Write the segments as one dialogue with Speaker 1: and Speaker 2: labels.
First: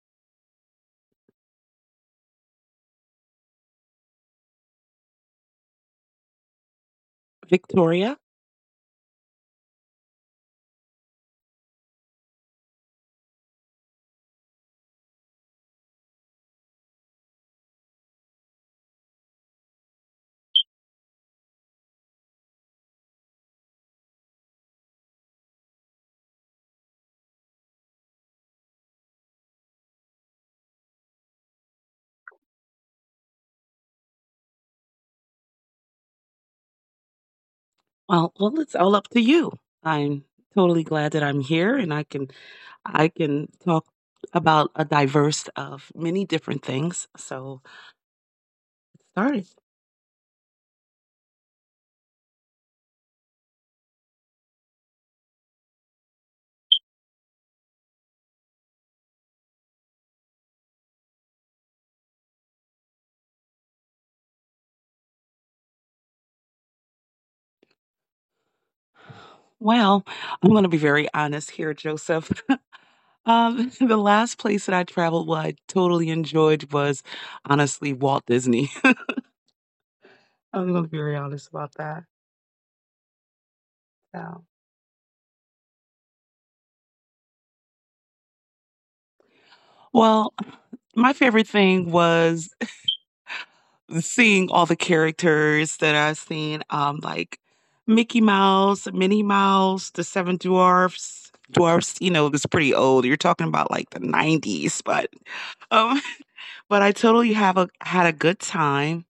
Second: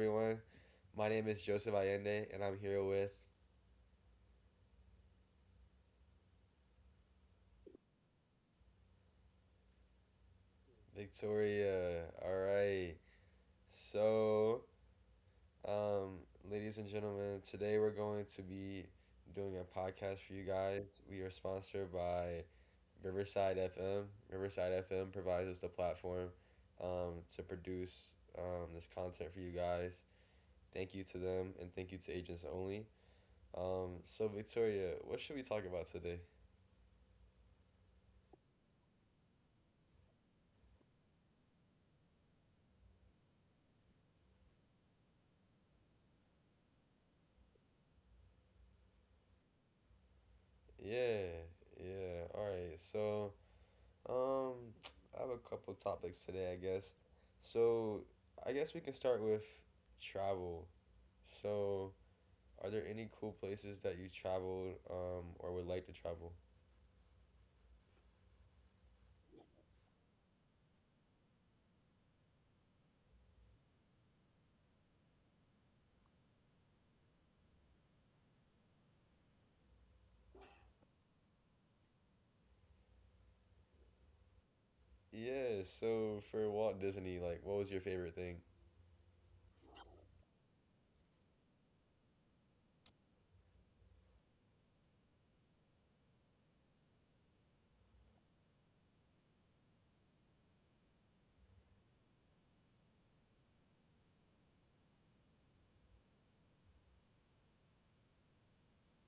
Speaker 1: everyone. My name is Joseph Allende, and I'm here with
Speaker 2: Victoria.
Speaker 1: Victoria. All right. So, um, ladies and gentlemen, today we're going to be doing a podcast for you guys. We are sponsored by Riverside FM. Riverside FM provides us the platform to produce this content for you guys. Thank you to them, and thank you to Agents Only. So, Victoria, what should we talk about today?
Speaker 2: Well, it's all up to you. I'm totally glad that I'm here and I can talk about a diverse of many different things. So started.
Speaker 1: Yeah, yeah. All right. So, um, I have a couple topics today, I guess. So, I guess we can start with travel. So, are there any cool places that you traveled, or would like to travel?
Speaker 2: Well, I'm going to be very honest here, Joseph. The last place that I traveled, what I totally enjoyed was honestly Walt Disney. I'm going to be very honest about that. So,
Speaker 1: Yeah, so for Walt Disney, like, what was your favorite thing?
Speaker 2: well, my favorite thing was seeing all the characters that I've seen, like Mickey Mouse, Minnie Mouse, the Seven Dwarfs. Dwarfs, you know, it's pretty old. You're talking about like the 90s, but um, but I totally have a had a good time,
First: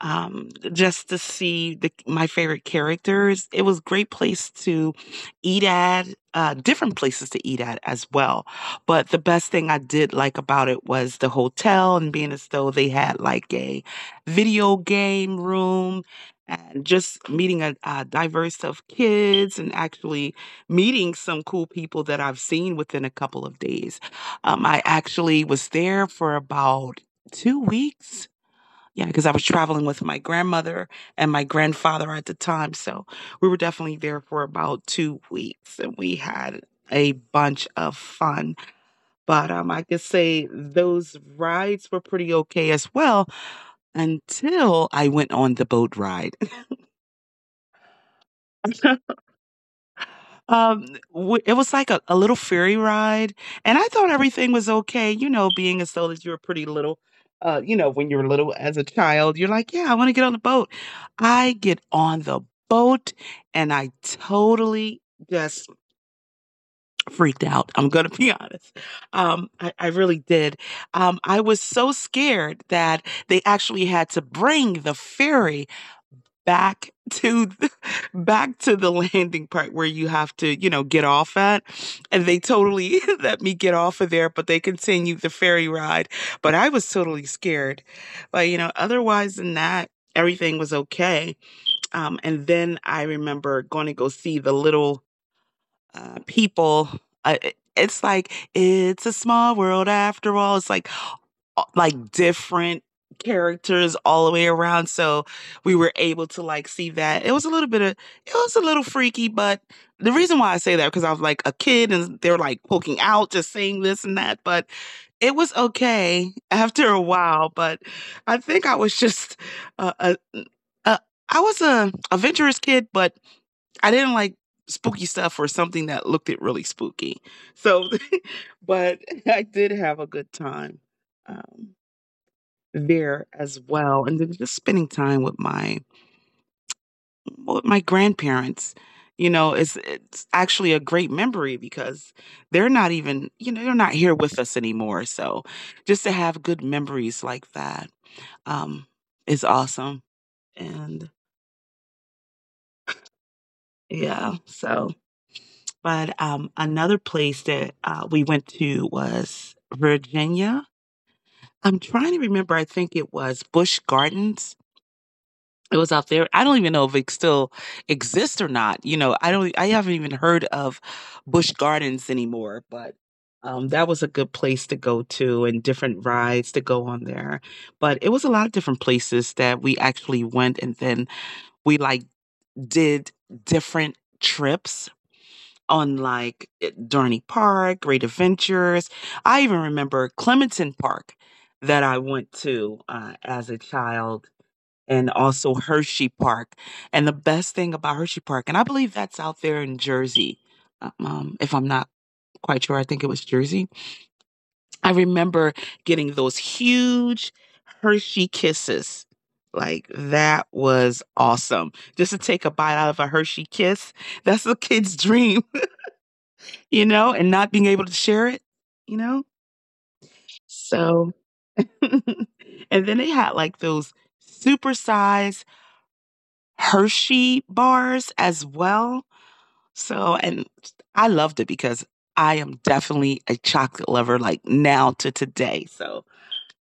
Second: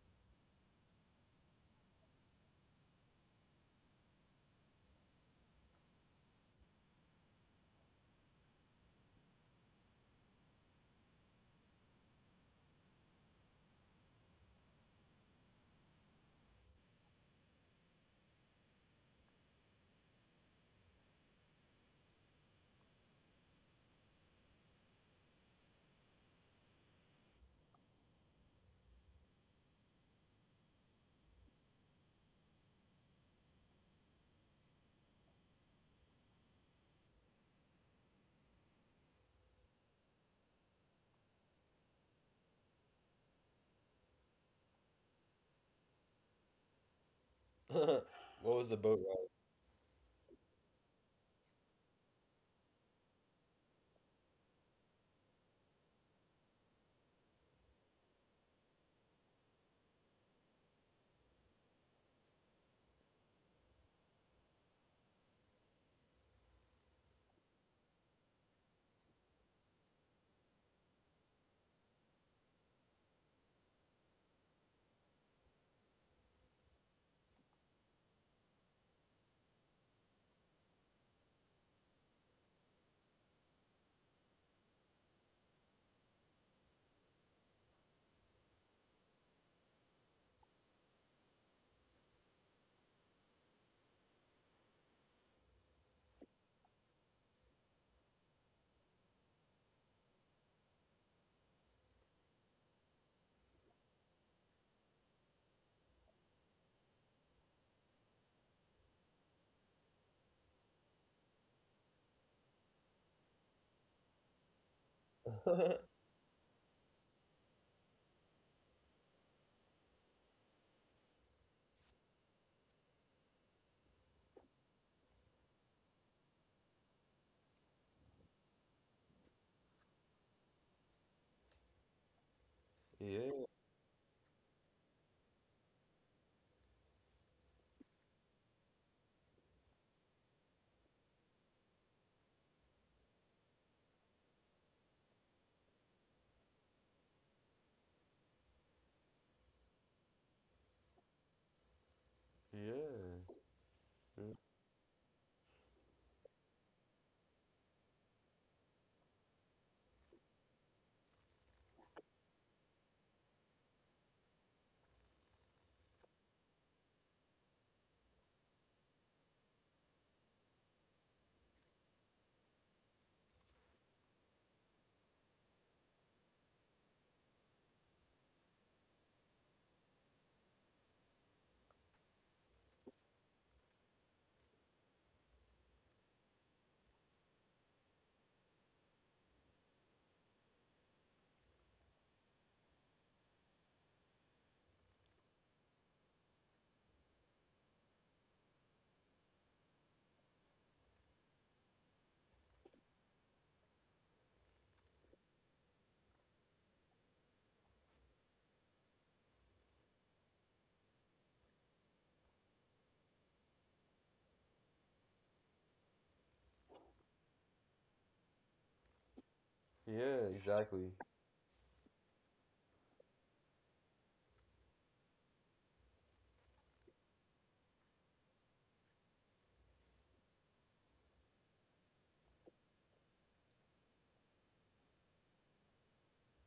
Speaker 2: just to my favorite characters. It was a great place to eat at, different places to eat at as well. But the best thing I did like about it was the hotel, and being as though they had like a video game room and just meeting a diverse set of kids, and actually meeting some cool people that I've seen within a couple of days. I actually was there for about 2 weeks, yeah, because I was traveling with my grandmother and my grandfather at the time. So we were definitely there for about 2 weeks, and we had a bunch of fun. But I could say those rides were pretty okay as well, until I went on the boat ride.
Speaker 1: What was the boat
Speaker 2: Um, w it was like a little ferry ride, and I thought everything was okay, you know, being as though that you were pretty little, you know, when you were little as a child, you're like, "Yeah, I wanna get on the boat." I get on the boat, and I totally just freaked out, I'm gonna be honest. Um, I really did. I was so scared that they actually had to bring the ferry back back to the landing part where you have to, you know, get off at, and they totally let me get off of there, but they continued the ferry ride. But I was totally scared. But you know, otherwise than that, everything was okay. And then I remember going to go see the little people. uh, it's like it's a small world after all. It's like different characters all the way around. So we were able to like see that. It was a little bit of, it was a little freaky, but the reason why I say that because I was like a kid and they're like poking out, just saying this and that, but it was
Speaker 1: ride?
Speaker 2: okay after a while. But I think I was just uh, a, a I was a adventurous kid, but I didn't like spooky stuff, or something that looked it really spooky. So, but I did have a good time. Um, there
Speaker 1: Yeah,
Speaker 2: as well, and then just spending time with my grandparents, you know, it's actually a great memory because they're not even, you know, they're not here with us anymore. So just to have good memories like that, um, is awesome. And
Speaker 1: yeah.
Speaker 2: yeah,
Speaker 1: mm,
Speaker 2: so but, another place that, we went to was Virginia. I'm trying to remember, I think it was Busch Gardens. It was out there. I don't even know if it still exists or not. You know, I don't I haven't even heard of Busch Gardens anymore. But that was a good place to go to, and different rides to go on there. But it was a lot of different places that we actually went, and then we like did different trips on like Dorney Park, Great Adventures. I even remember Clementon Park that I went to, as a child, and also Hershey Park. And the best thing about Hershey Park, and I believe that's out there in Jersey, if I'm not quite sure, I think it was Jersey. I remember getting those huge Hershey kisses. Like that was awesome. Just to take a bite out of a Hershey kiss, that's a kid's dream, you know, and not being able to share it, you know?
Speaker 1: Yeah, exactly.
Speaker 2: So, and then they had like those supersized Hershey bars as well. So, and I loved it because I am definitely a chocolate lover, like now to today. So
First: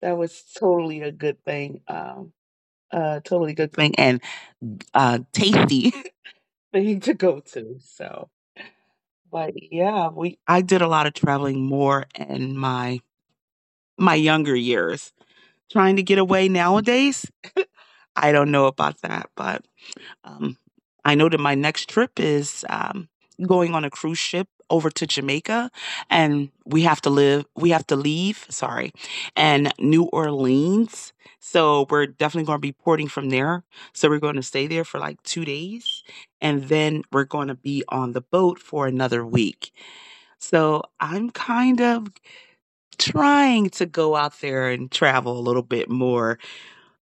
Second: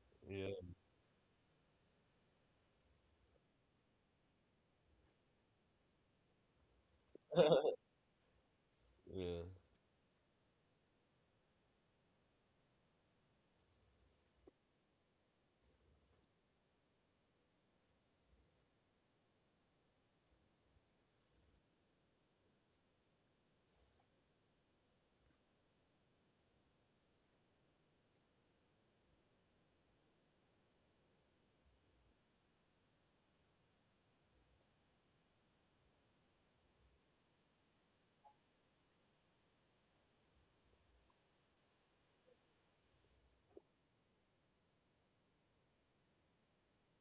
Speaker 2: that was
Speaker 1: Yeah.
Speaker 2: totally a good thing. Totally good thing, and tasty thing to go to. So,
Speaker 1: Yeah.
Speaker 2: but yeah, we I did a lot of traveling more in my younger years. Trying to get away nowadays, I don't know about that. But Um, I know that my next trip is, going on a cruise ship over to Jamaica, and we have to live. we have to leave. Sorry, and New Orleans. So we're definitely going to be porting from there. So we're going to stay there for like 2 days, and then we're going to be on the boat for another week. So I'm kind of trying to go out there and travel a little bit more.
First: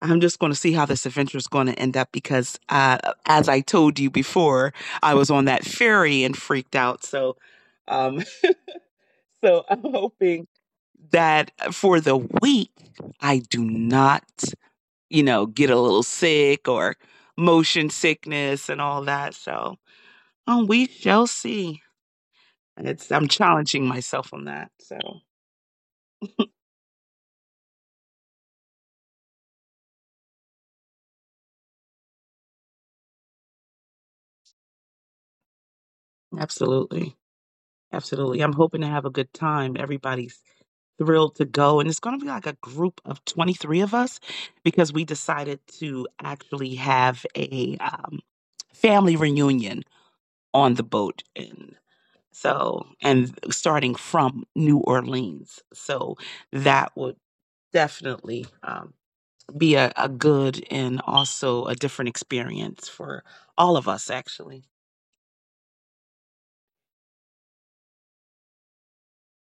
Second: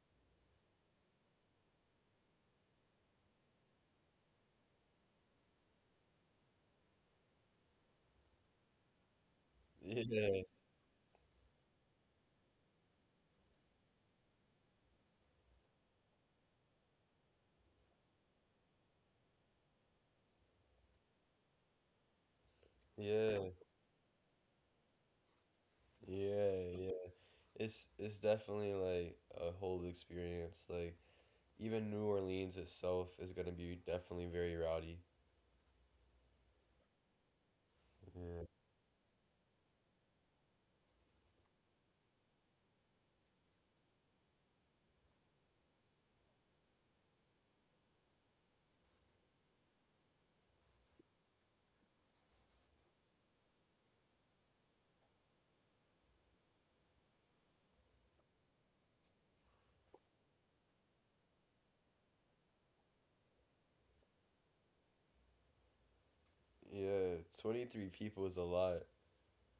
Speaker 2: I'm just going to see how this adventure is going to end up, because, as I told you before, I was on that ferry and freaked out. So, um, so I'm
Speaker 1: Yeah.
Speaker 2: hoping that, for the week, I do not, you know, get a little sick or motion sickness and all that. So, we shall see. It's I'm
Speaker 1: Yeah.
Speaker 2: challenging myself on that. So,
Speaker 1: Yeah. Yeah. It's definitely like a whole experience. Like, even New Orleans itself is gonna be definitely very rowdy.
Speaker 2: absolutely, absolutely.
Speaker 1: Yeah,
Speaker 2: I'm hoping to have a good time. Everybody's thrilled to go. And it's going to be like a group of 23 of us, because we decided to actually have a family reunion on the boat. And so, and starting from New Orleans. So that would definitely be a good and also a different experience for all of us, actually.
Speaker 1: yeah, 23 people is a lot.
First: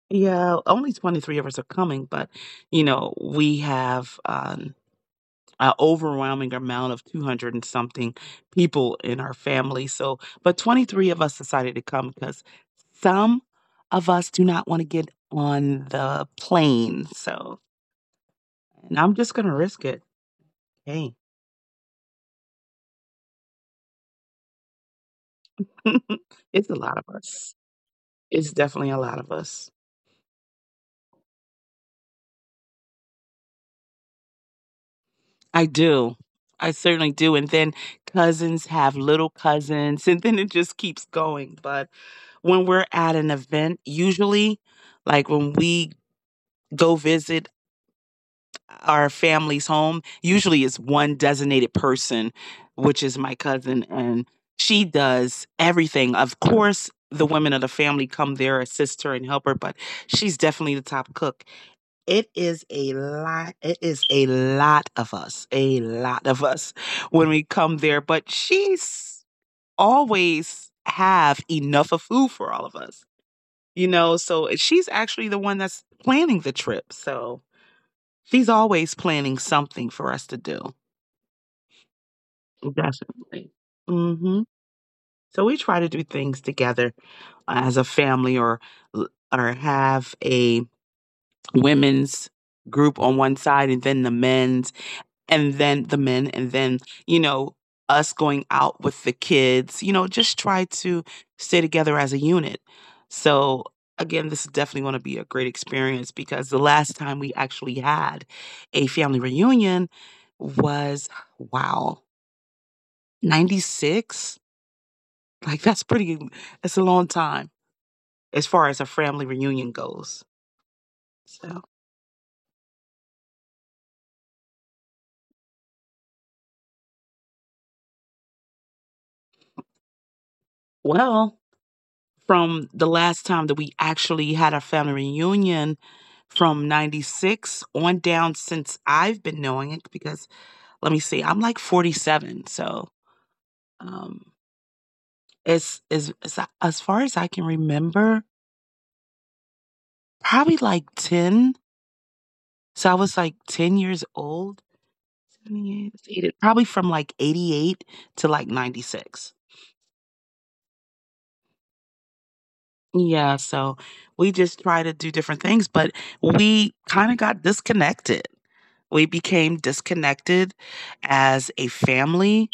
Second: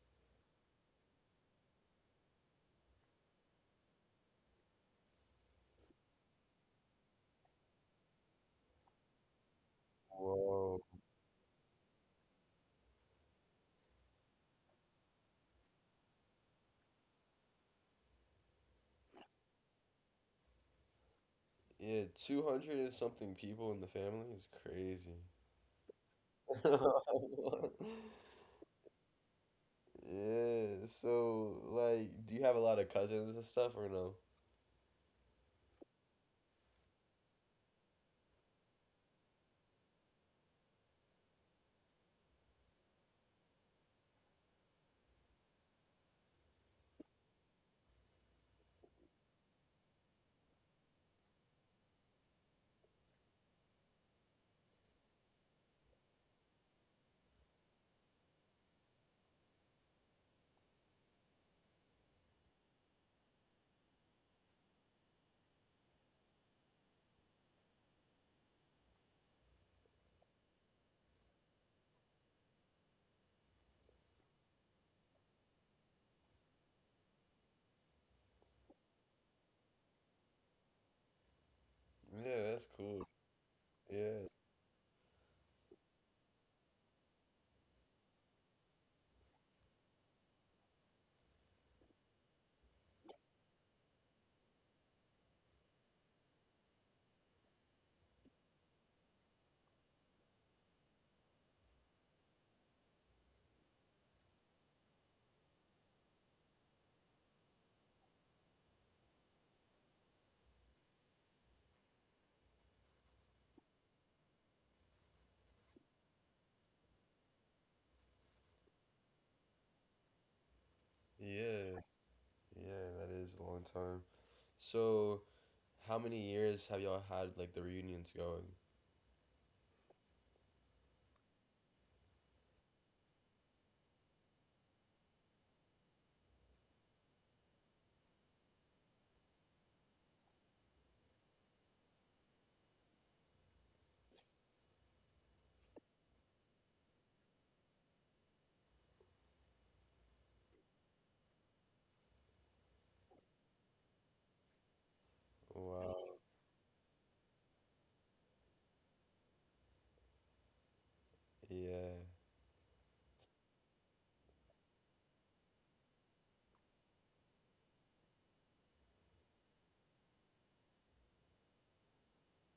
Speaker 2: Yeah, only 23 of us are coming, but you know, we have a overwhelming amount of 200 and something people in our family. So, but
Speaker 1: Whoa.
Speaker 2: 23 of us decided to come, because some of us do not want to get on the plane. So, and I'm just going to risk it. Hey,
Speaker 1: Yeah, 200 and something people in the family is crazy.
Speaker 2: it's a lot of us. It's definitely a lot of us.
Speaker 1: Yeah, so like, do you have a lot of cousins and stuff or no?
Speaker 2: I do. I certainly do. And then cousins have little cousins, and then it just keeps going. But when we're at an event, usually, like when we go visit our family's home, usually it's one designated person, which is my cousin, and she does everything. Of course, the women of the family come there, assist her, and help her, but she's definitely the top cook. It is a lot. It is a lot of us, a lot of us, when we come there, but she's always have enough of food for all of us, you know? So she's actually the one that's planning the trip. So she's always planning something for us to do.
Speaker 1: Yeah, that's cool.
Speaker 2: Definitely.
Speaker 1: Yeah,
Speaker 2: Hmm. So we try to do things together as a family, or have a women's group on one side, and then the men's, and then the men, and then you know, us going out with the kids, you know, just try to stay together as a unit. So again, this is definitely going to be a great experience, because the last time we actually had a family reunion was, wow, 96. Like that's pretty, that's a long time as far as a family reunion goes. So
Speaker 1: yeah, yeah. That is a long time. So, how many years have y'all had like the reunions going?
Speaker 2: well, from the last time that we actually had a family reunion, from 96 on down, since I've been knowing it, because let me see, I'm like 47, so um it's is, as far as I can remember, probably like 10. So I was like 10 years old.
Speaker 1: Wow.
Speaker 2: 78, probably from like 88 to like 96.
Speaker 1: Yeah.
Speaker 2: Yeah, so we just try to do different things, but we kind of got disconnected. We became disconnected as a family.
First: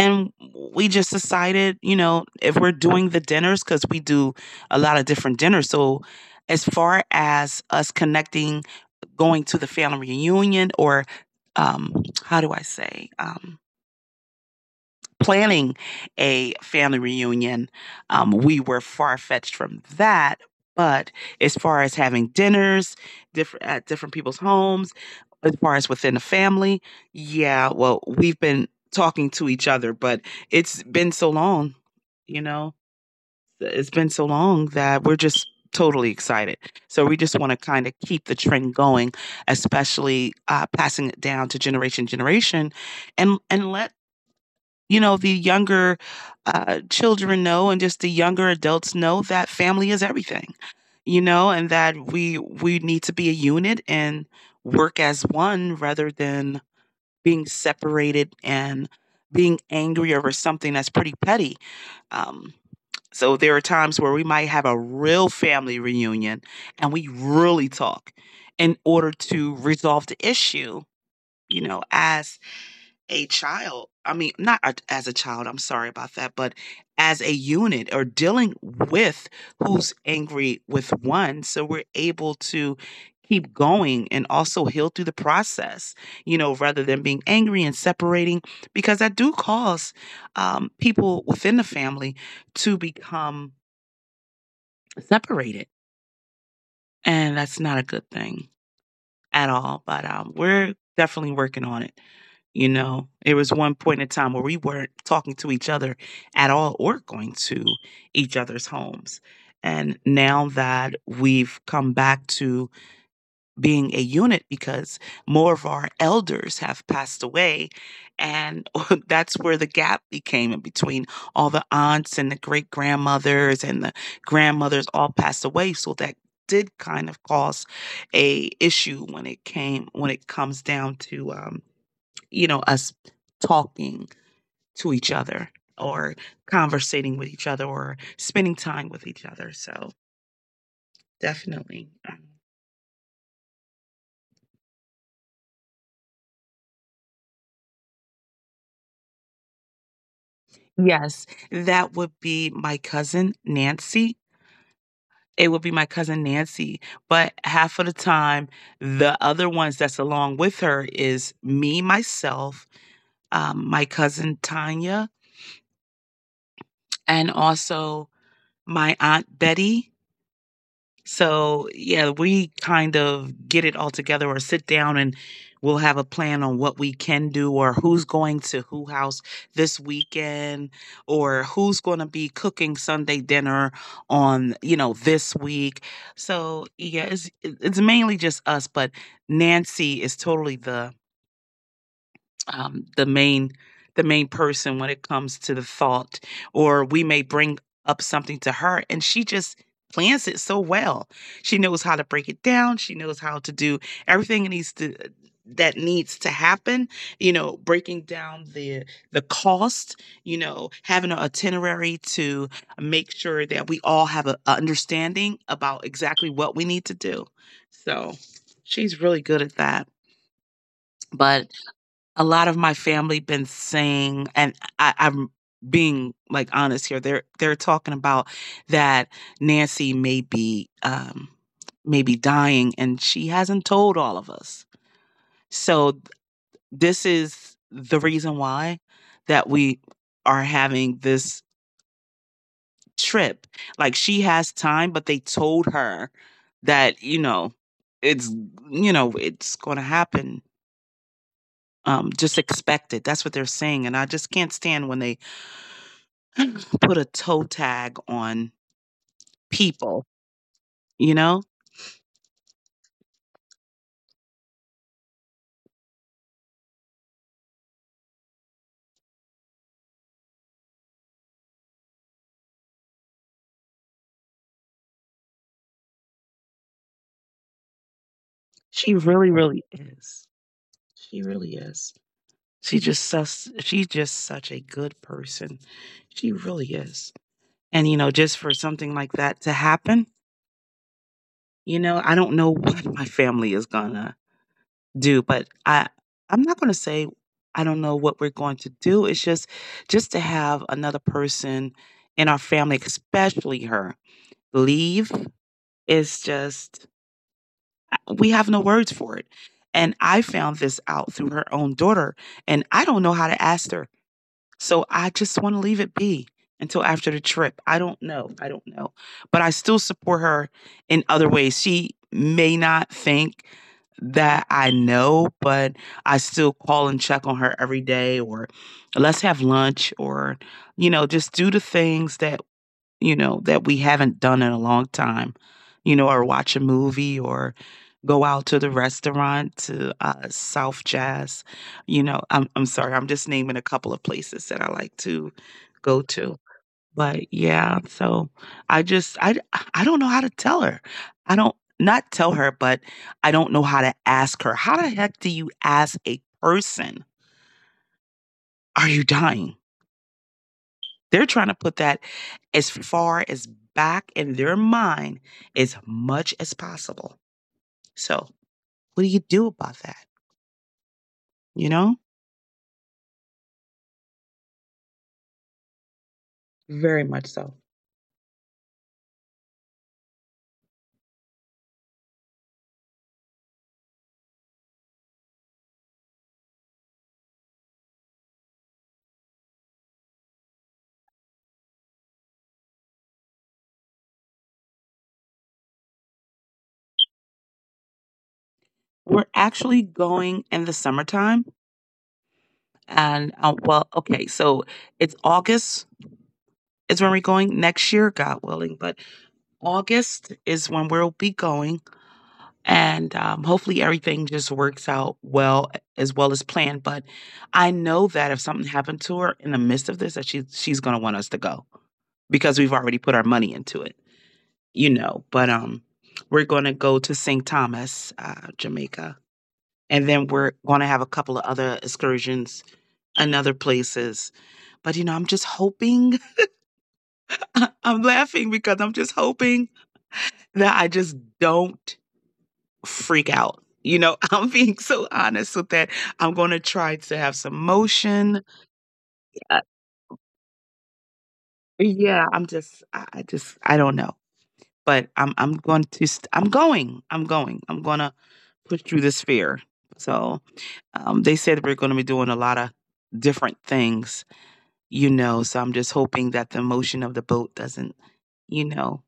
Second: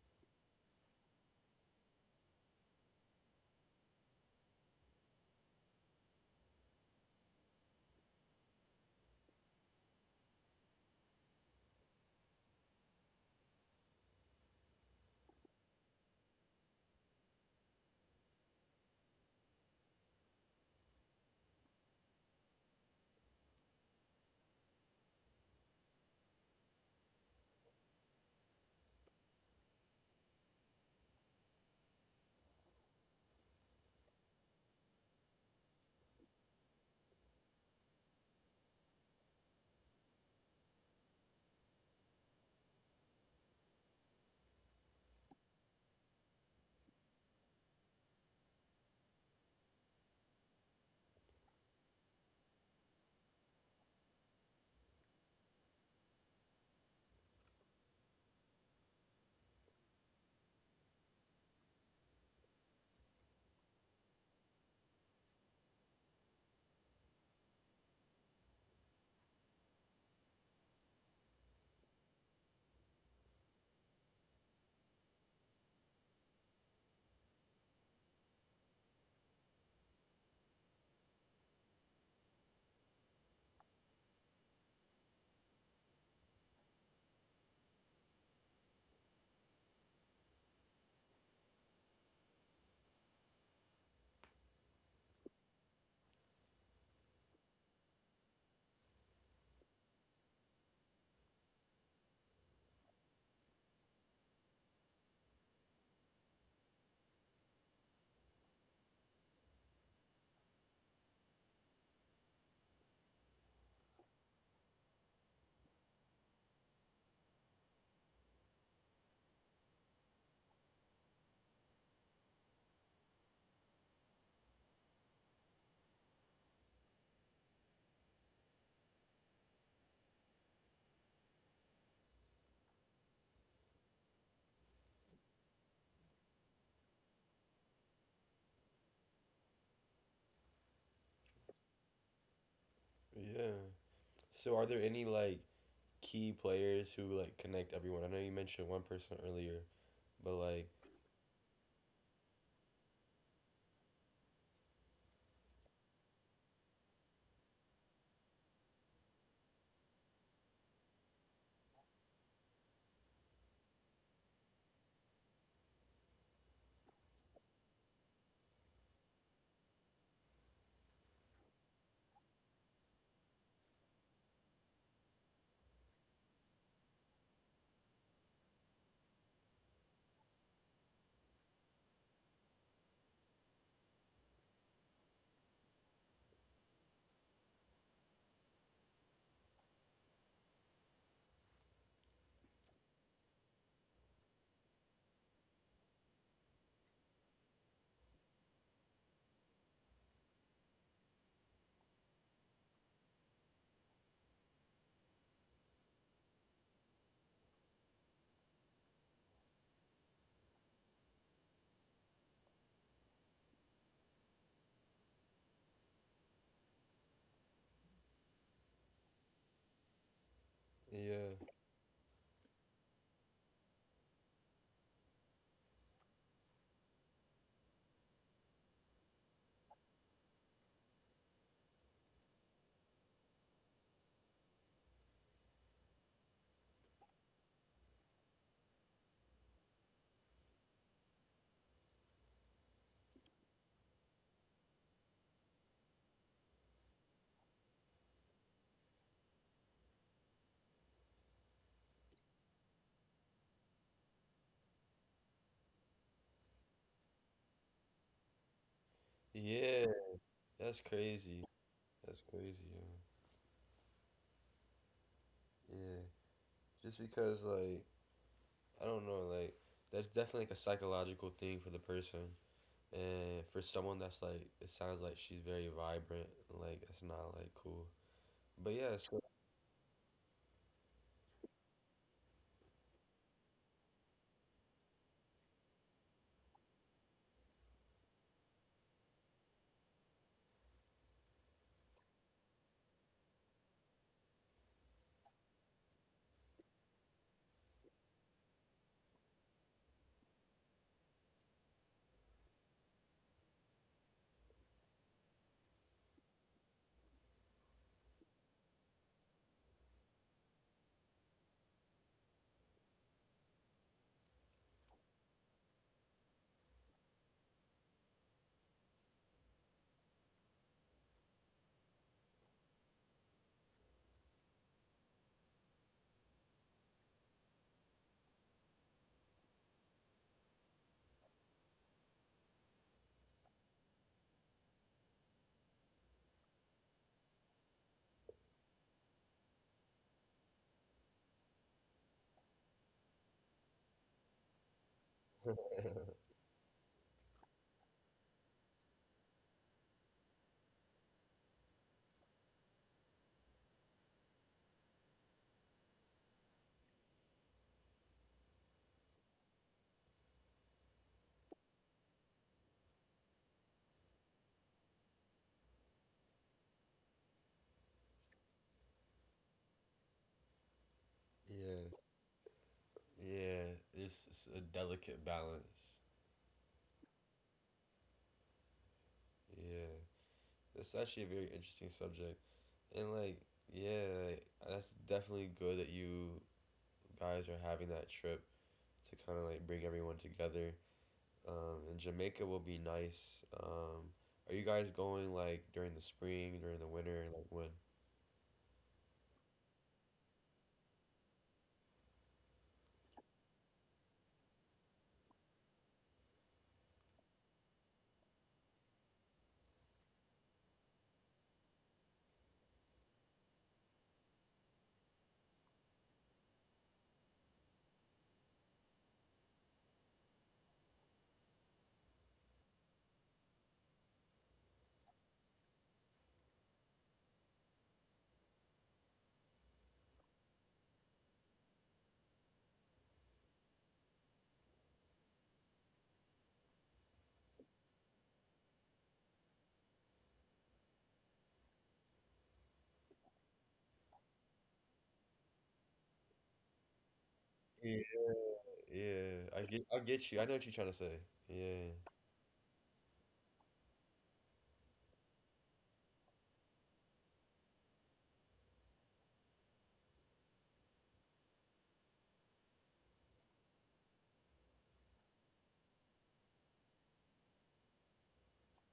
Speaker 2: And we just decided, you know, if we're doing the dinners, because we do a lot of different dinners. So, as far as us connecting, going to the family reunion, or how do I say? Planning a family reunion, we were far fetched from that. But as far as having dinners different at different people's homes, as far as within the family, yeah, well, we've been talking to each other, but it's been so long, you know, it's been so long, that we're just totally excited. So we just want to kind of keep the trend going, especially passing it down to generation generation, and let, you know, the younger children know, and just the younger adults know, that family is everything, you know, and that we need to be a unit, and work as one rather than being separated and being angry over something that's pretty petty. Um, so there are times where we might have a real family reunion and we really talk in order to resolve the issue, you know, as a child I mean, not a as a child, I'm sorry about that, but as a unit or dealing with who's angry with one, so we're able to keep going and also heal through the process, you know, rather than being angry and separating because that do cause, people within the family to become separated, and that's not a good thing at all. But we're definitely working on it. You know, it was one point in time where we weren't talking to each other at all or going to each other's homes. And now that we've come back to being a unit because more of our elders have passed away. And that's where the gap became in between all the aunts and the great grandmothers and the grandmothers all passed away. So that did kind of cause a issue when it comes down to you know us talking to each other or conversating with each other or spending time with each other. So definitely.
Speaker 1: Yeah. So are there any like key players who like connect everyone? I know you mentioned one person earlier, but like
Speaker 2: Yes, that would be my cousin Nancy. It would be my cousin Nancy, but half of the time, the other ones that's along with her is me, myself, my cousin Tanya, and also my aunt Betty. So, yeah, we kind of get it all together or sit down and we'll have a plan on what we can do or who's going to who house this weekend or who's going to be cooking Sunday dinner on, you know, this week. So, yeah, it's mainly just us, but Nancy is totally um, the main the main person when it comes to the thought, or we may bring up something to her and she just plans it so well. She knows how to break it down, she knows how to do everything that needs to happen you know, breaking down the cost you know, having an itinerary to make sure that we all have a understanding about exactly what we need to do. So she's really good at that.
Speaker 1: yeah.
Speaker 2: But a lot of my family been saying, and I'm being like honest here. They're talking about that Nancy may be dying, and she hasn't told all of us. So this is the reason why that we are having this trip. Like she has time, but they told her that it's you know it's going to happen. Just expect it. That's what they're saying. And I just can't stand when they put a toe tag on
Speaker 1: Yeah.
Speaker 2: people,
Speaker 1: That's
Speaker 2: you know?
Speaker 1: crazy. That's crazy, yeah. Yeah. Just because like I don't know, like that's definitely like a psychological thing for the person. And for someone that's like, it sounds like she's very vibrant, like that's not like cool. But
Speaker 2: She
Speaker 1: yeah, so
Speaker 2: really, really is. She really is. She just she's just such a good person. She really is. And, you know, just for something like that to happen, you know, I don't know what my family is going to do, but I'm not going to say I don't know what we're going to do. It's just to have another person in our family, especially her, leave is just, we have no words for it. And I found this out through her own daughter, and I don't know how to ask her. So I just want to leave it be until after the trip. I don't know. I don't know. But I still support her in other ways. She may not think that I know, but I still call and check on her every day, or let's have lunch, or, you know, just do the things that you know, that we haven't done in a long time, you know, or watch a movie or go out to the restaurant to South Jazz. You know, I'm sorry, I'm just naming a couple of places that I like to go to. But yeah, so I just, I, I don't know how to tell her. I don't, not tell her, but I don't know how to ask her. How the heck do you ask a person, are you dying? They're trying to put that as far as back in their mind as much as possible. So, what do you do about that? You know,
Speaker 1: yeah. Yeah, it's a delicate balance.
Speaker 2: very much so.
Speaker 1: Yeah, that's actually a very interesting subject, and like yeah, like, that's definitely good that you guys are having that trip to kind of like bring everyone together. And Jamaica will be nice. Are you guys going like during the spring, during the winter, like when?
Speaker 2: We're actually going in the summertime. And well, okay, so it's August is when we're going next year, God willing. But August is when we'll be going and hopefully everything just works out well as planned. But I know that if something happened to her in the midst of this, that she's gonna want us to go because we've already put our money into it, you know. But we're gonna go to St. Thomas, Jamaica, and then we're gonna have a couple of other excursions and other places. But you know, I'm just hoping. I'm laughing because I'm just hoping that I just don't freak out. You know, I'm being so honest with that. I'm going to try to have some
Speaker 1: Yeah,
Speaker 2: motion.
Speaker 1: yeah.
Speaker 2: Uh,
Speaker 1: I get you. I know what you're trying to say. Yeah,
Speaker 2: yeah, I just, I don't know, but I'm going to, I'm going to push through this fear. So they said we're going to be doing a lot of different things, you know. So I'm just hoping that the motion of the boat doesn't, you know,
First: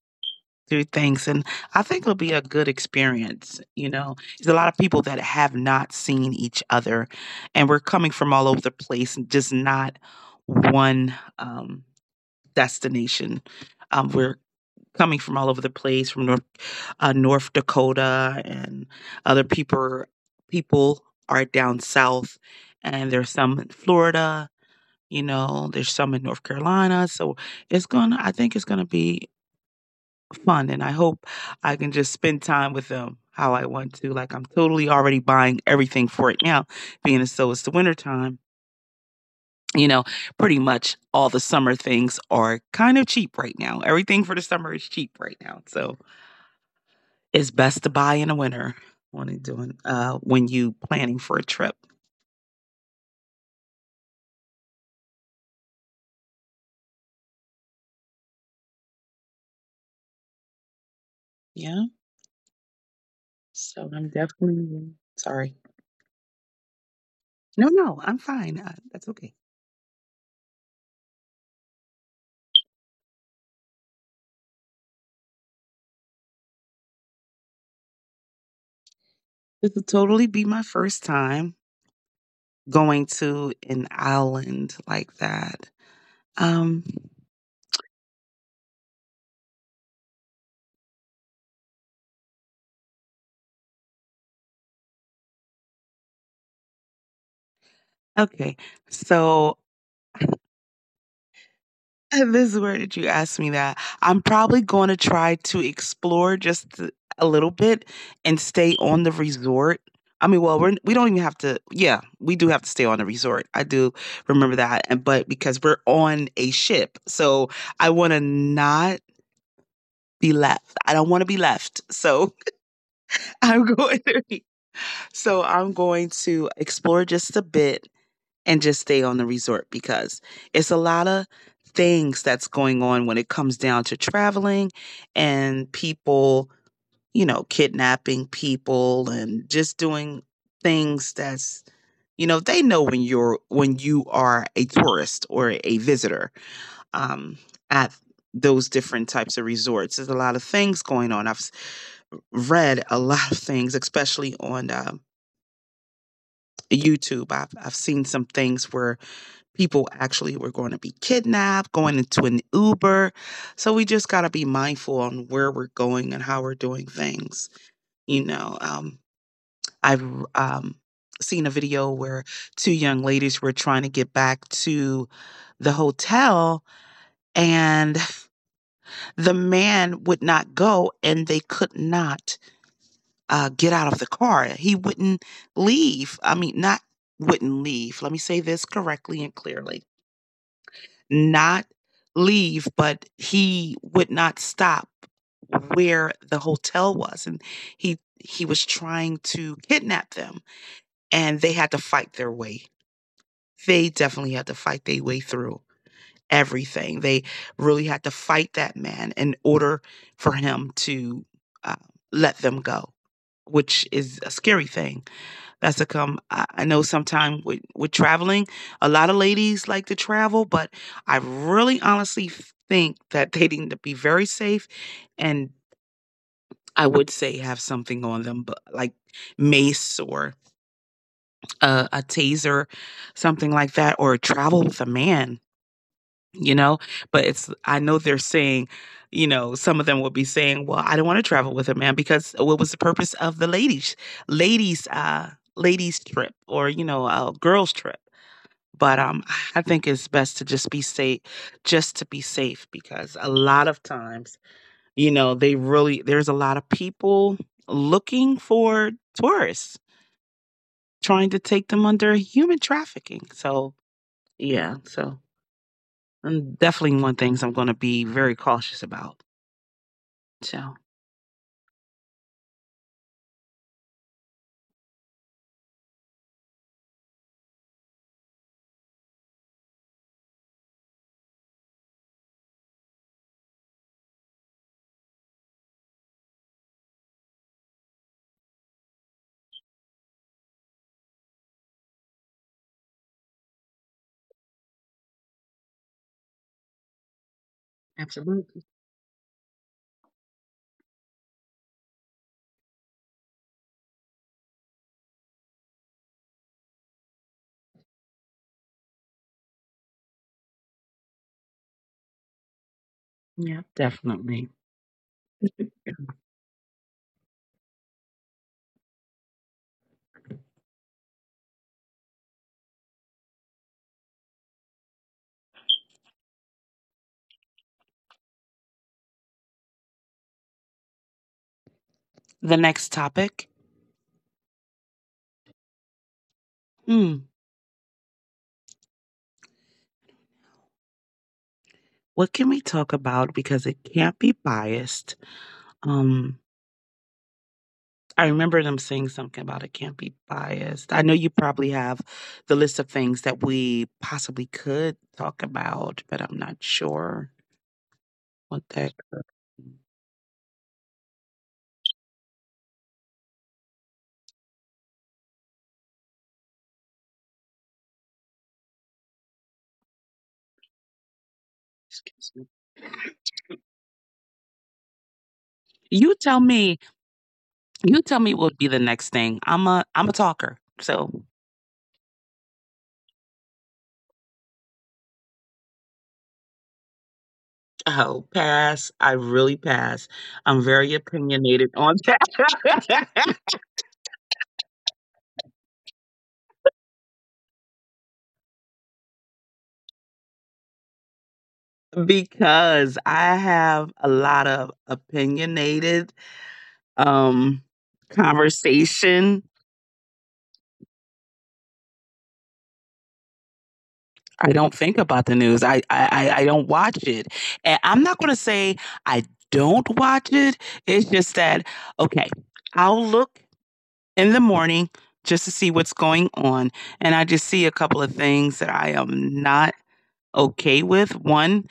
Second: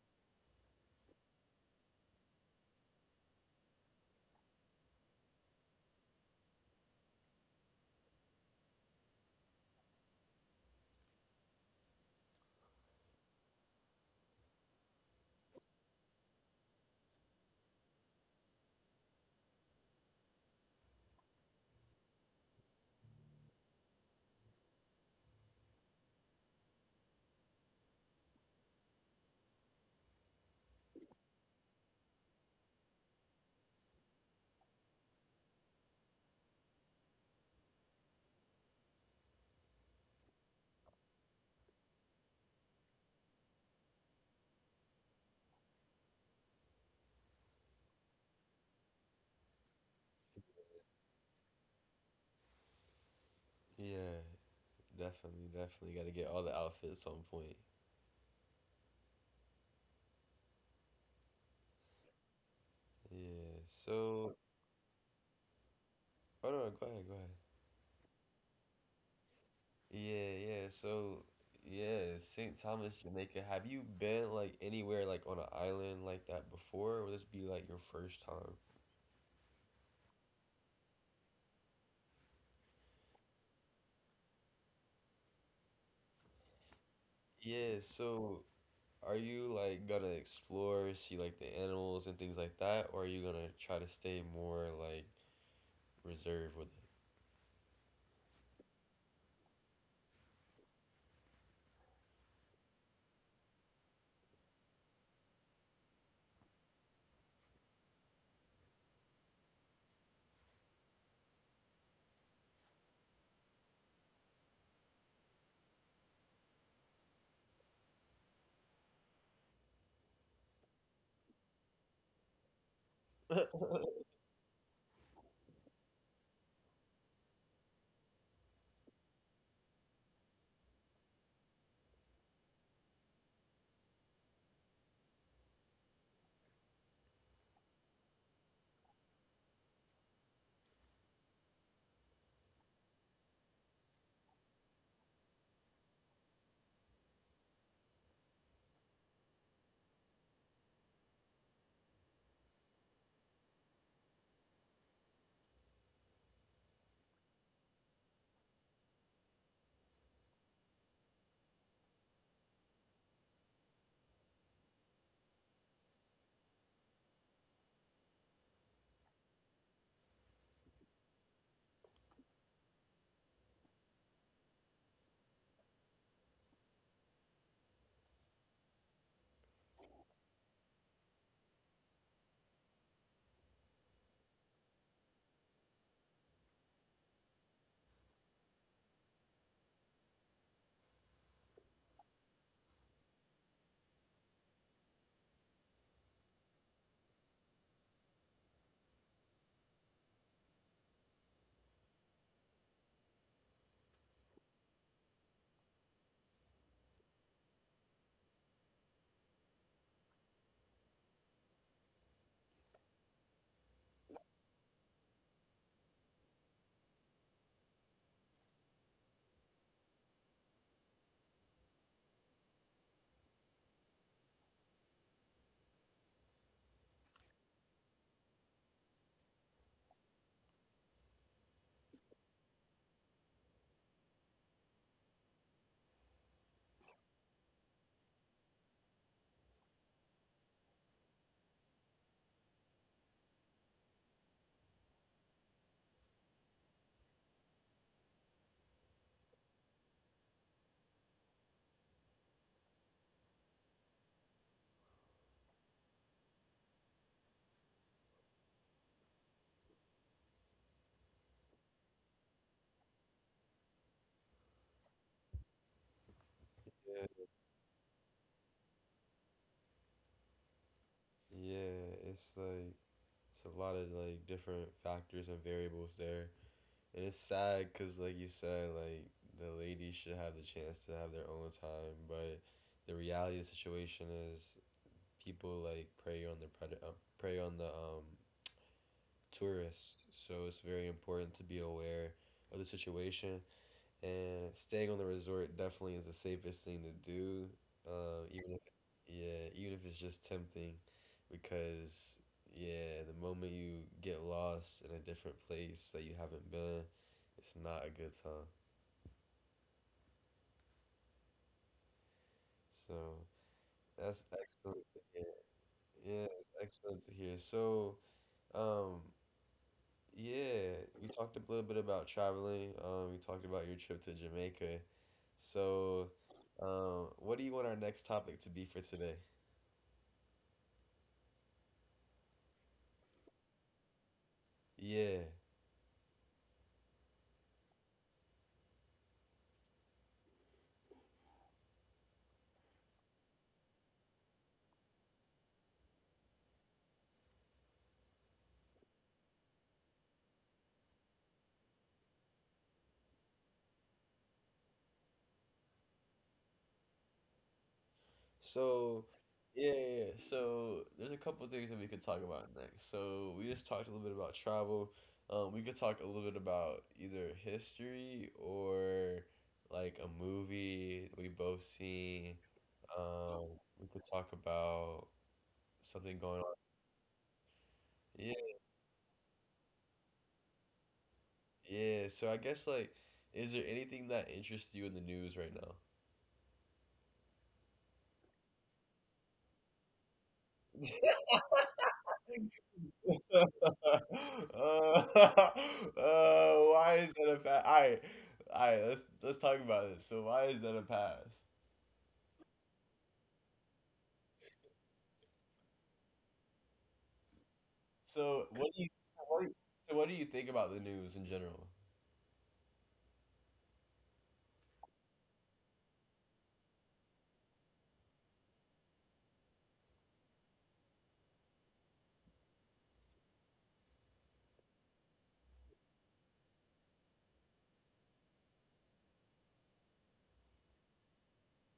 Speaker 2: through things. And I think it'll be a good experience. You know, there's a lot of people that have not seen each other, and we're coming from all over the place and just not one um, destination. We're coming from all over the place, from North Dakota, and other people people are down south, and there's some in Florida, you know, there's some in North Carolina. So it's gonna I think it's gonna be fun, and I hope I can just spend time with them how I want to. Like, I'm totally already buying everything for it now, being as though it's the winter time. You know, pretty much all the summer things are kind of cheap right now. Everything for the summer is cheap right now. So it's best to buy in the winter when are doing when you planning for a trip.
Speaker 1: yeah. Definitely, definitely got to get all the outfits on point.
Speaker 2: Yeah.
Speaker 1: Yeah.
Speaker 2: So I'm
Speaker 1: So.
Speaker 2: definitely sorry.
Speaker 1: Oh, no, go ahead, go ahead.
Speaker 2: No, no, I'm fine. That's okay.
Speaker 1: Yeah, yeah. So, yeah, St. Thomas, Jamaica. Have you been like anywhere like on an island like that before, or would this be like your first time?
Speaker 2: This would totally be my first time going to an island like that. Um,
Speaker 1: Yeah, so are you like gonna explore, see like the animals and things like that, or are you gonna try to stay more like reserved with
Speaker 2: okay, so this is where did you ask me that? I'm probably going to try to explore just a little bit and stay on the resort. I mean, we don't even have to. Yeah, we do have to stay on the resort. I do remember that, and but because we're on a ship, so I want to not be left. I don't want to be left. So
Speaker 1: it?
Speaker 2: I'm going to I'm going to explore just a bit and just stay on the resort, because it's a lot of things that's going on when it comes down to traveling and people, you know, kidnapping people and just doing things that's you know, they know when you are a tourist or a visitor um at those different types of resorts. There's a lot of things going on. I've read a lot of things, especially on YouTube. I've seen some things where people actually were going to be kidnapped, going into an Uber. So we just got to be mindful on where we're going and how we're doing things. You know, I've um, seen a video where two young ladies were trying to get back to the hotel, and the man would not go, and they could not get out of the car. He wouldn't leave. I mean, not wouldn't leave. Let me say this correctly and clearly. Not leave, but he would not stop where the hotel was, and he he was trying to kidnap them, and they had to fight their way. They definitely had to fight their way through everything. They really had to fight that man in order for him to uh, let them go, which is a scary thing. That's a come. I know sometimes with traveling, a lot of ladies like to travel, but I really honestly think that they need to be very safe. And I would say have something on them, but like mace or a taser, something like that, or travel with a man, you know? But it's, I know they're saying, you know, some of them will be saying, well, I don't want to travel with a man, because what was the purpose of the ladies, uh, ladies trip, or, you know, a girls trip? But I think it's best to just be safe, just to be safe, because a lot of times, you know, they really there's a lot of people looking for tourists, trying to take them under human trafficking. So yeah, so and
Speaker 1: Yeah,
Speaker 2: definitely one things I'm going to be very cautious about. So
Speaker 1: yeah, it's like it's a lot of like different factors and variables there. And it's sad because, like you said, like the ladies should have the chance to have their own time, but the reality of the situation is people like prey on the prey on the tourists. So it's very important to be aware of the situation, and staying on the resort definitely is the safest thing to do. Even if,
Speaker 2: absolutely,
Speaker 1: yeah, even if it's just tempting, because yeah, the moment you get lost in a different place that you haven't been, it's not a good time. So
Speaker 2: yeah,
Speaker 1: that's
Speaker 2: definitely.
Speaker 1: excellent to hear. Yeah, it's excellent to hear. So, um, yeah, we talked a little bit about traveling. We talked about your trip to Jamaica. So, what do you want our next topic to be for today?
Speaker 2: The next topic,
Speaker 1: Yeah.
Speaker 2: hmm, what can we talk about because it can't be biased? Um, I remember them saying something about it can't be biased. I know you probably have the list of things that we possibly could talk about, but I'm not sure what that.
Speaker 1: So, yeah, yeah, yeah. So, there's a couple of things that we could talk about next. So, we just talked a little bit about travel. We could talk a little bit about either history or like a movie that we both seen.
Speaker 2: Excuse me.
Speaker 1: Um, we could talk about something
Speaker 2: You
Speaker 1: going on.
Speaker 2: tell me. You tell
Speaker 1: Yeah,
Speaker 2: me what would be the next thing. I'm a talker, so
Speaker 1: yeah. So, I guess like, is there anything that interests you in the news right now?
Speaker 2: oh, pass. I really pass. I'm very opinionated on
Speaker 1: uh,
Speaker 2: that.
Speaker 1: uh, why is that a pass? All right, all right. Let's talk about this. So why is that a pass?
Speaker 2: Because I have a lot of opinionated um,
Speaker 1: So what do you so what do
Speaker 2: conversation.
Speaker 1: you, so what do you think about the news in general?
Speaker 2: I don't think about the news. I don't watch it, and I'm not going to say I don't watch it. It's just that okay, I'll look in the morning just to see what's going on, and I just see a couple of things that I am not okay with. One,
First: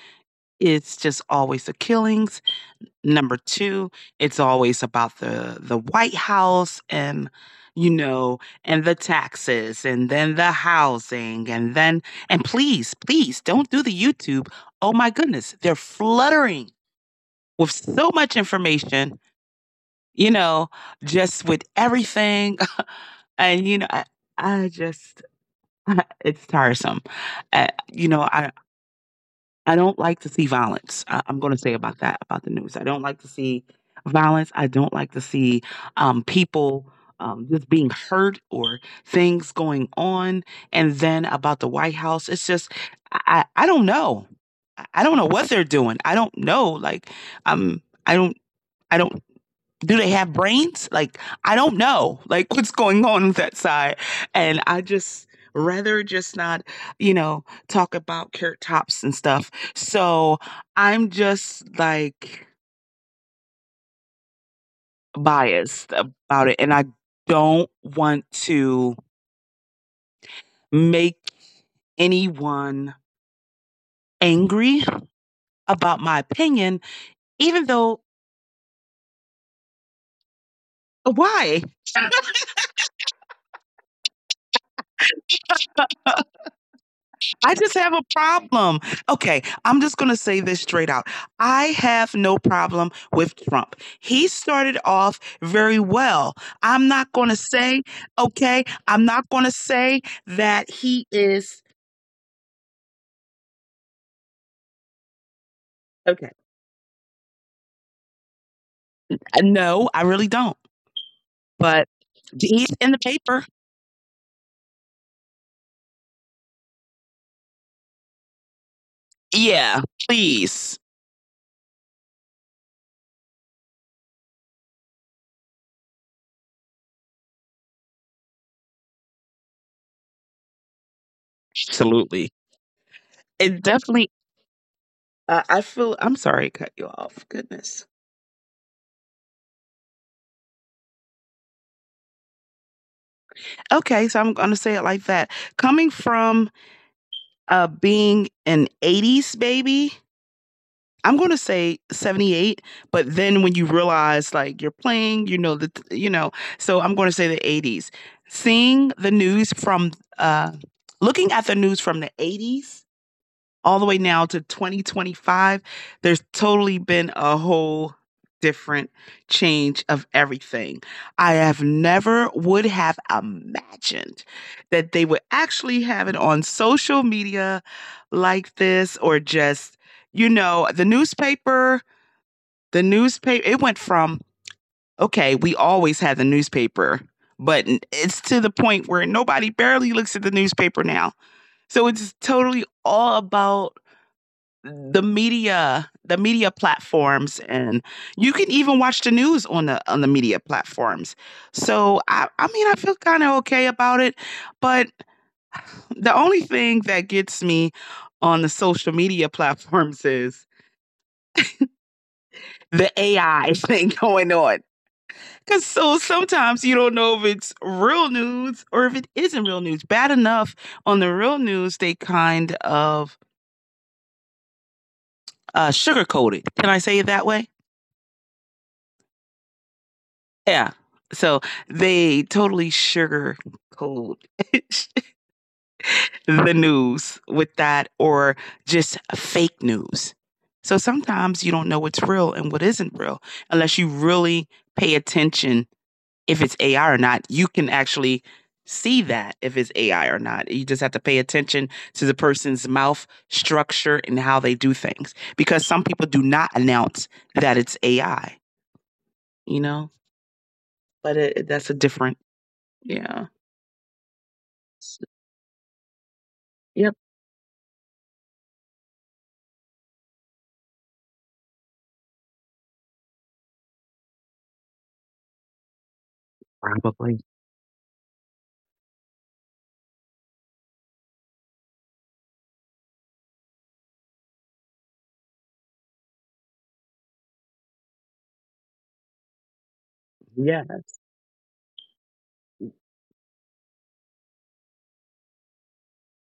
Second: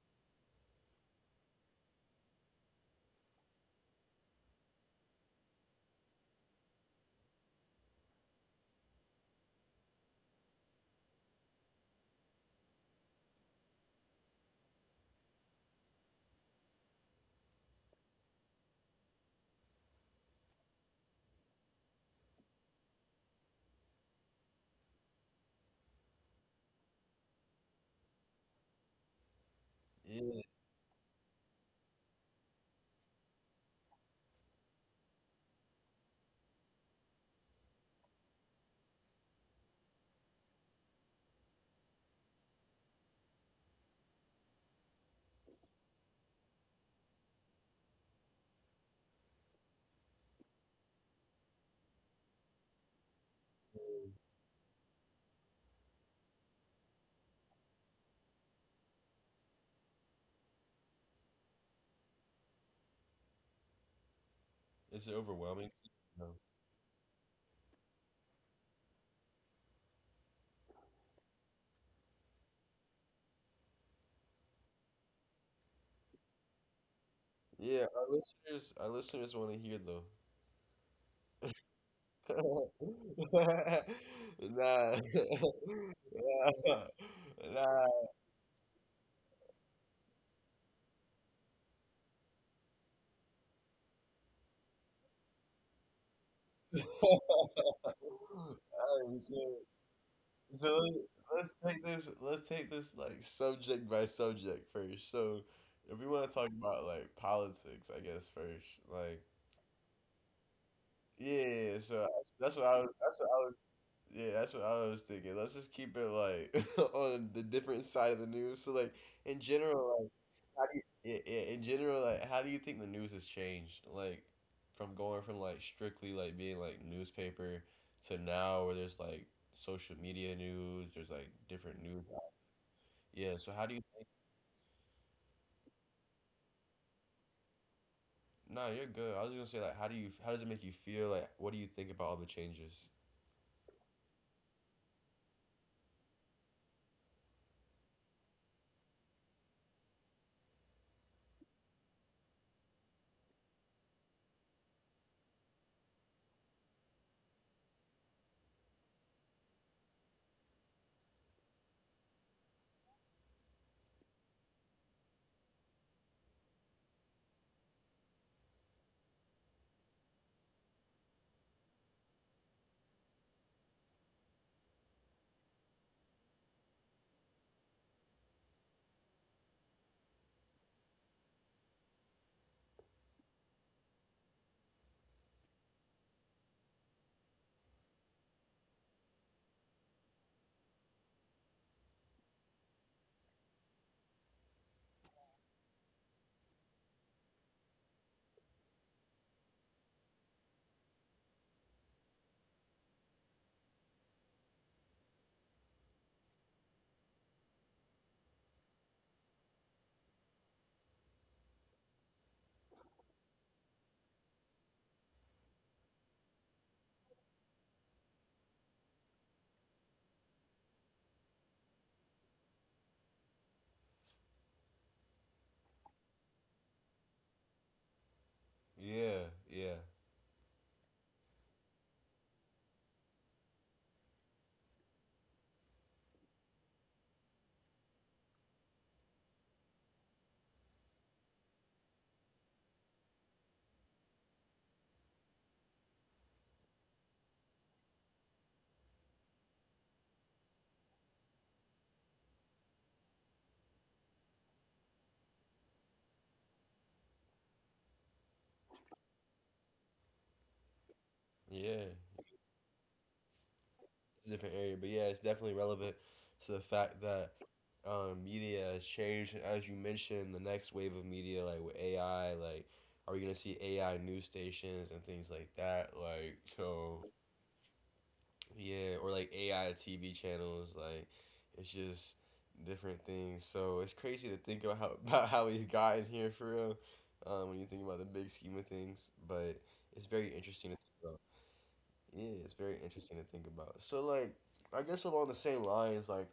Speaker 2: it's just always the killings. Number 2, it's always about the White House and, you know, and the taxes and then the housing and then and please, please don't do the YouTube. Oh my goodness, they're fluttering with so much information, you know, just with everything and, you know, I just it's tiresome. You know, I don't like to
Speaker 1: Is
Speaker 2: see violence. I'm going to say about that about the news. I don't like to see violence. I don't like to see people just being hurt or things going on. And then about the White House, it's just I don't know. I don't know what they're doing. I don't know. Like um, I don't I don't do they have brains? Like, I don't know. Like, what's going on with that side? And I just rather just not, you know, talk about carrot tops and stuff. So I'm just like
Speaker 1: is it overwhelming?
Speaker 2: biased
Speaker 1: No.
Speaker 2: about it. And I don't want to make anyone angry about my opinion, even
Speaker 1: Yeah,
Speaker 2: though
Speaker 1: our listeners want to hear though.
Speaker 2: why?
Speaker 1: nah. nah.
Speaker 2: I just
Speaker 1: Nah.
Speaker 2: have a problem. Okay, I'm just going to say this straight out. I have no problem with Trump. He started off very well. I'm not going to
Speaker 1: All
Speaker 2: say, okay, I'm
Speaker 1: right,
Speaker 2: not going to say that
Speaker 1: so
Speaker 2: he is,
Speaker 1: let's take this. Let's take this like subject by subject first. So if we want
Speaker 2: okay.
Speaker 1: to talk about like politics, I guess first, like
Speaker 2: No, I really don't.
Speaker 1: yeah. Yeah, yeah,
Speaker 2: But
Speaker 1: so
Speaker 2: he's in the
Speaker 1: That's what
Speaker 2: paper.
Speaker 1: I was. Yeah, that's what I was thinking. Let's just keep it like on the different side of the news. So like in
Speaker 2: Yeah,
Speaker 1: general, like how do
Speaker 2: please.
Speaker 1: you? Yeah, yeah, in general, like how do you think the news has changed? Like from going from like strictly like being like newspaper to now where there's like social media news. There's like different news,
Speaker 2: Absolutely.
Speaker 1: yeah, so
Speaker 2: It
Speaker 1: how do you
Speaker 2: definitely. I feel I'm sorry to cut you off. Goodness.
Speaker 1: No, you're good. I was gonna say like how does it make you feel? Like what do you think about all the changes?
Speaker 2: Okay, so I'm going to say it like that. Coming from being an 80s baby, I'm going to say 78, but then when you realize like you're playing, you know, you know, so I'm going to say the 80s. Seeing the news from, uh, looking at the news from the 80s all the way now to 2025, there's totally been a whole different change of everything. I have never would have imagined that they would actually have it on social media like this or just you know, the newspaper it went from okay, we always had the newspaper, but it's to the point where nobody barely looks at the newspaper now. So it's totally all about the media platforms, and you can even watch the news on the media platforms. So I mean I feel kind of okay about it, but the only thing that gets me on the social media platforms is the AI thing going on. Because so sometimes you don't know if it's real news or if it isn't real news. Bad enough on the real news, they kind of sugarcoat it, can I say it that way?
Speaker 1: Yeah, yeah,
Speaker 2: Yeah. So they totally sugarcoat the news with that or just fake news. So sometimes you don't know what's real and what isn't real unless you really pay attention if it's AI or not. You can actually see that if it's AI or not. You just have to pay attention to the person's mouth structure and how they do things because some people do not announce that it's AI, you know? But it, that's a
Speaker 1: yeah.
Speaker 2: different, yeah.
Speaker 1: It's a different area, but yeah, it's definitely relevant to the
Speaker 2: Yep,
Speaker 1: fact that media has changed, and as you mentioned, the next wave of media like with AI, like are we gonna see AI news stations and things like that? Like so
Speaker 2: probably.
Speaker 1: yeah, or like AI TV channels, like it's just different things. So it's crazy to think about how about how we've gotten here for real. When you think about the big scheme of things, but it's very interesting to think
Speaker 2: Yes.
Speaker 1: about. Yeah, it's very interesting to think about. So, like, I guess along the same lines, like,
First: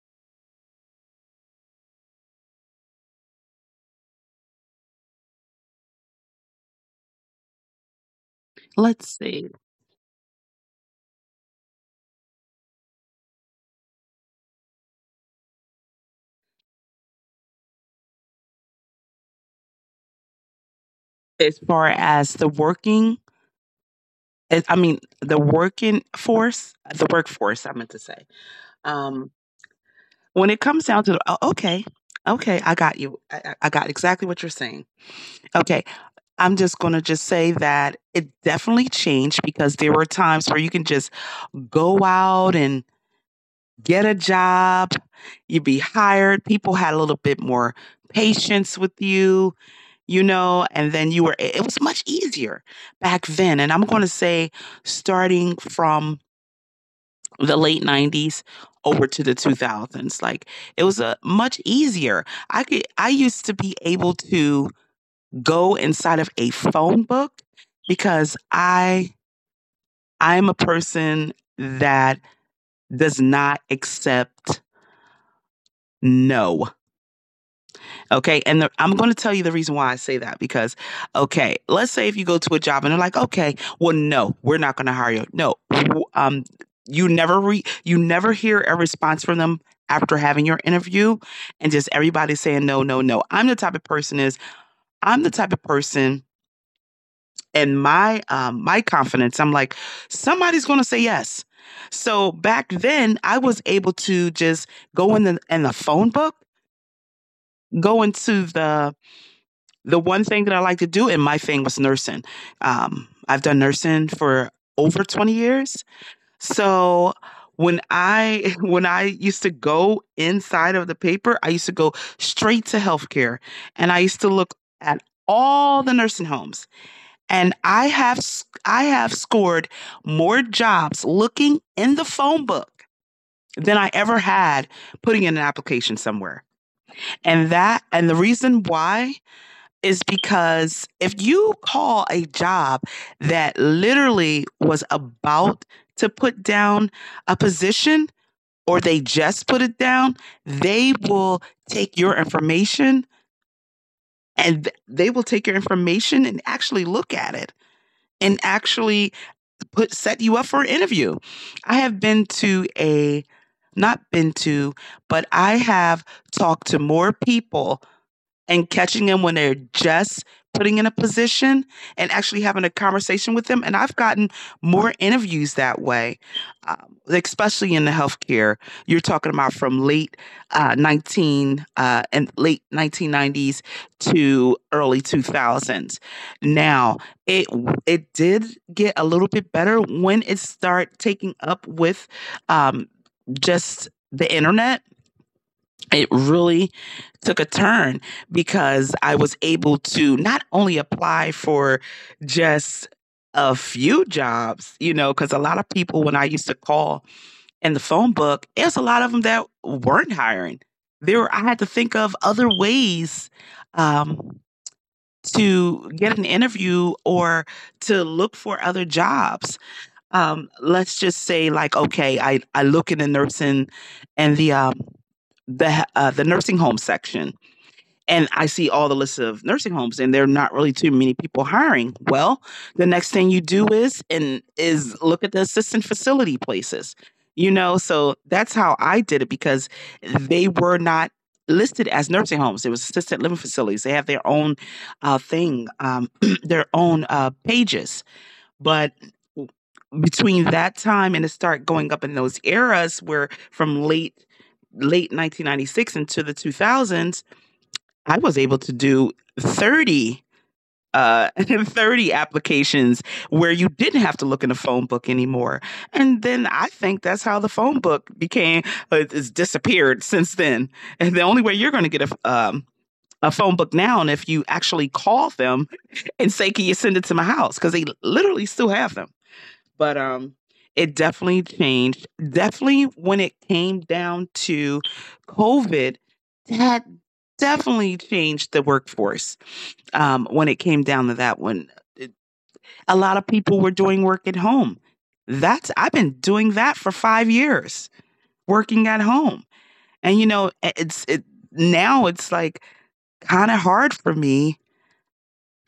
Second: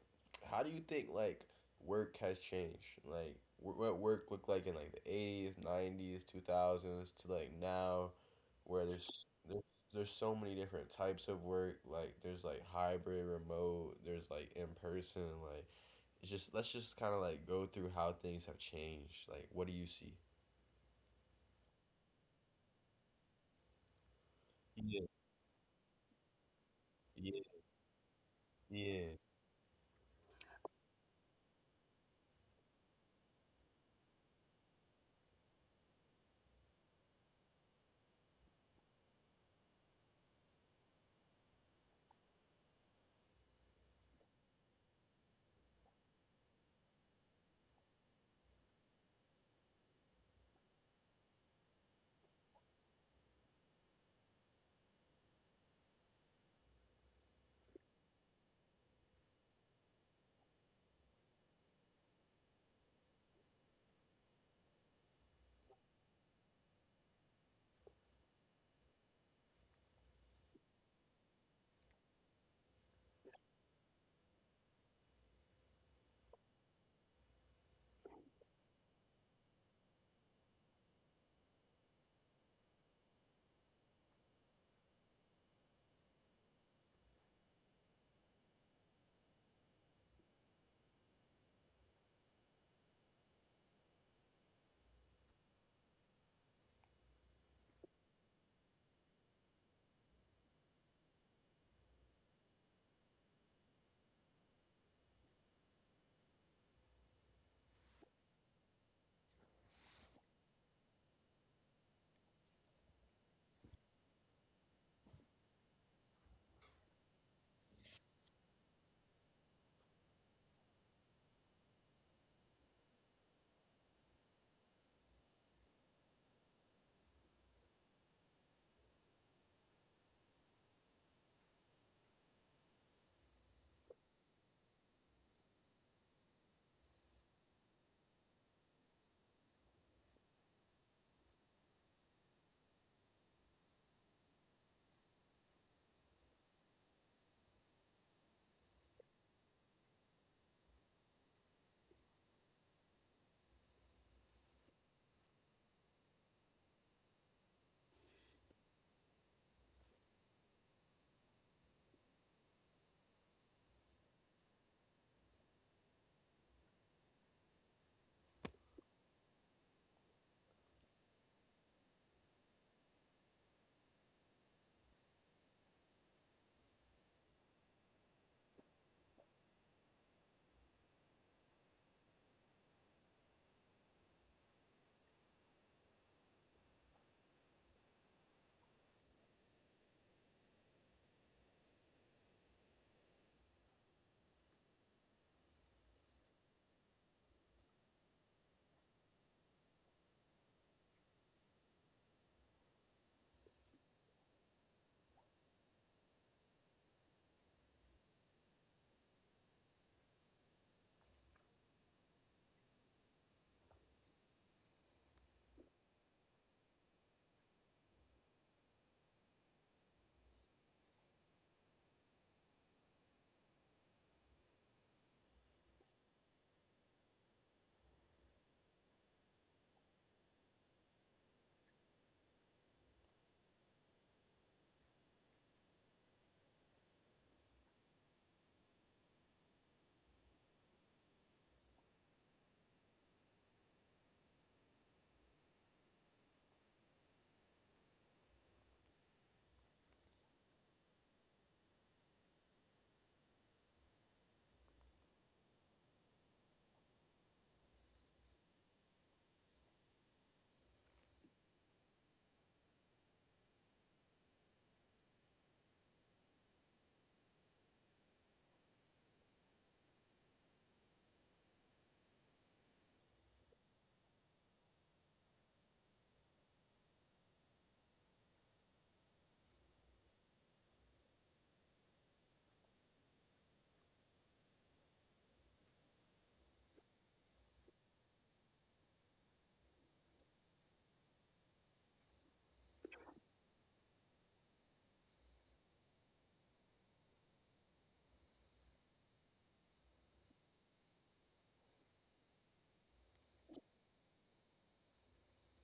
Speaker 1: how do you think like work has changed? Like, what work looked like in like the 80s, 90s, 2000s to like now, where there's
Speaker 2: Let's see.
Speaker 1: there's there's so many different types of work. Like, there's like hybrid, remote. There's like in person. Like, it's just let's just kind of like go through how things have changed. Like, what do you see?
Speaker 2: As far as the working, as I mean,
Speaker 1: Yeah,
Speaker 2: the working force, the
Speaker 1: yeah,
Speaker 2: workforce, I meant to say.
Speaker 1: yeah.
Speaker 2: Um, when it comes down to oh, okay, okay, I got you. I got exactly what you're saying. Okay, I'm just gonna just say that it definitely changed because there were times where you can just go out and get a job, you'd be hired. People had a little bit more patience with you, you know, and then you were, it was much easier back then. And I'm going to say, starting from the late 90s over to the 2000s, like it was a much easier. I could, I used to be able to go inside of a phone book because I'm a person that does not accept no. Okay. And the, I'm going to tell you the reason why I say that because, okay, let's say if you go to a job and they're like, okay, well, no, we're not going to hire you. No, um, you never hear a response from them after having your interview and just everybody saying no, no, no. I'm the type of person is I'm the type of person, and my my confidence, I'm like somebody's going to say yes. So back then I was able to just go in the phone book, go into the one thing that I like to do in my thing was nursing. I've done nursing for over 20 years. So when I when I used to go inside of the paper, I used to go straight to healthcare, and I used to look at all the nursing homes. And I have scored more jobs looking in the phone book than I ever had putting in an application somewhere. And that and the reason why is because if you call a job that literally was about to put down a position or they just put it down, they will take your information, and actually look at it and actually put set you up for an interview. I have been to a not been to, but I have talked to more people and catching them when they're just putting in a position and actually having a conversation with them. And I've gotten more interviews that way, especially in the healthcare. You're talking about from late uh, 19 uh, and late 1990s to early 2000s. Now it it did get a little bit better when it started taking up with um, just the internet. It really took a turn because I was able to not only apply for just a few jobs, you know, because a lot of people, when I used to call in the phone book, there's a lot of them that weren't hiring. I had to think of other ways um, to get an interview or to look for other jobs. Let's just say like okay, I look in the nursing and the the nursing home section, and I see all the list of nursing homes and there are not really too many people hiring. Well, the next thing you do is and is look at the assistant facility places. You know, so that's how I did it because they were not listed as nursing homes. It was assisted living facilities. They have their own thing, their own pages. But between that time and to start going up in those eras where from late 1996 into the 2000s, I was able to do 30 30 applications where you didn't have to look in a phone book anymore. And then I think that's how the phone book became it's disappeared since then. And the only way you're going to get a phone book now and if you actually call them and say can you send it to my house, because they literally still have them. But it definitely changed. Definitely when it came down to COVID, that definitely changed the workforce when it came down to that one. It- a lot of people were doing work at home. That's, I've been doing that for 5 years, working at home. And you know it's it, now it's like kind of hard for me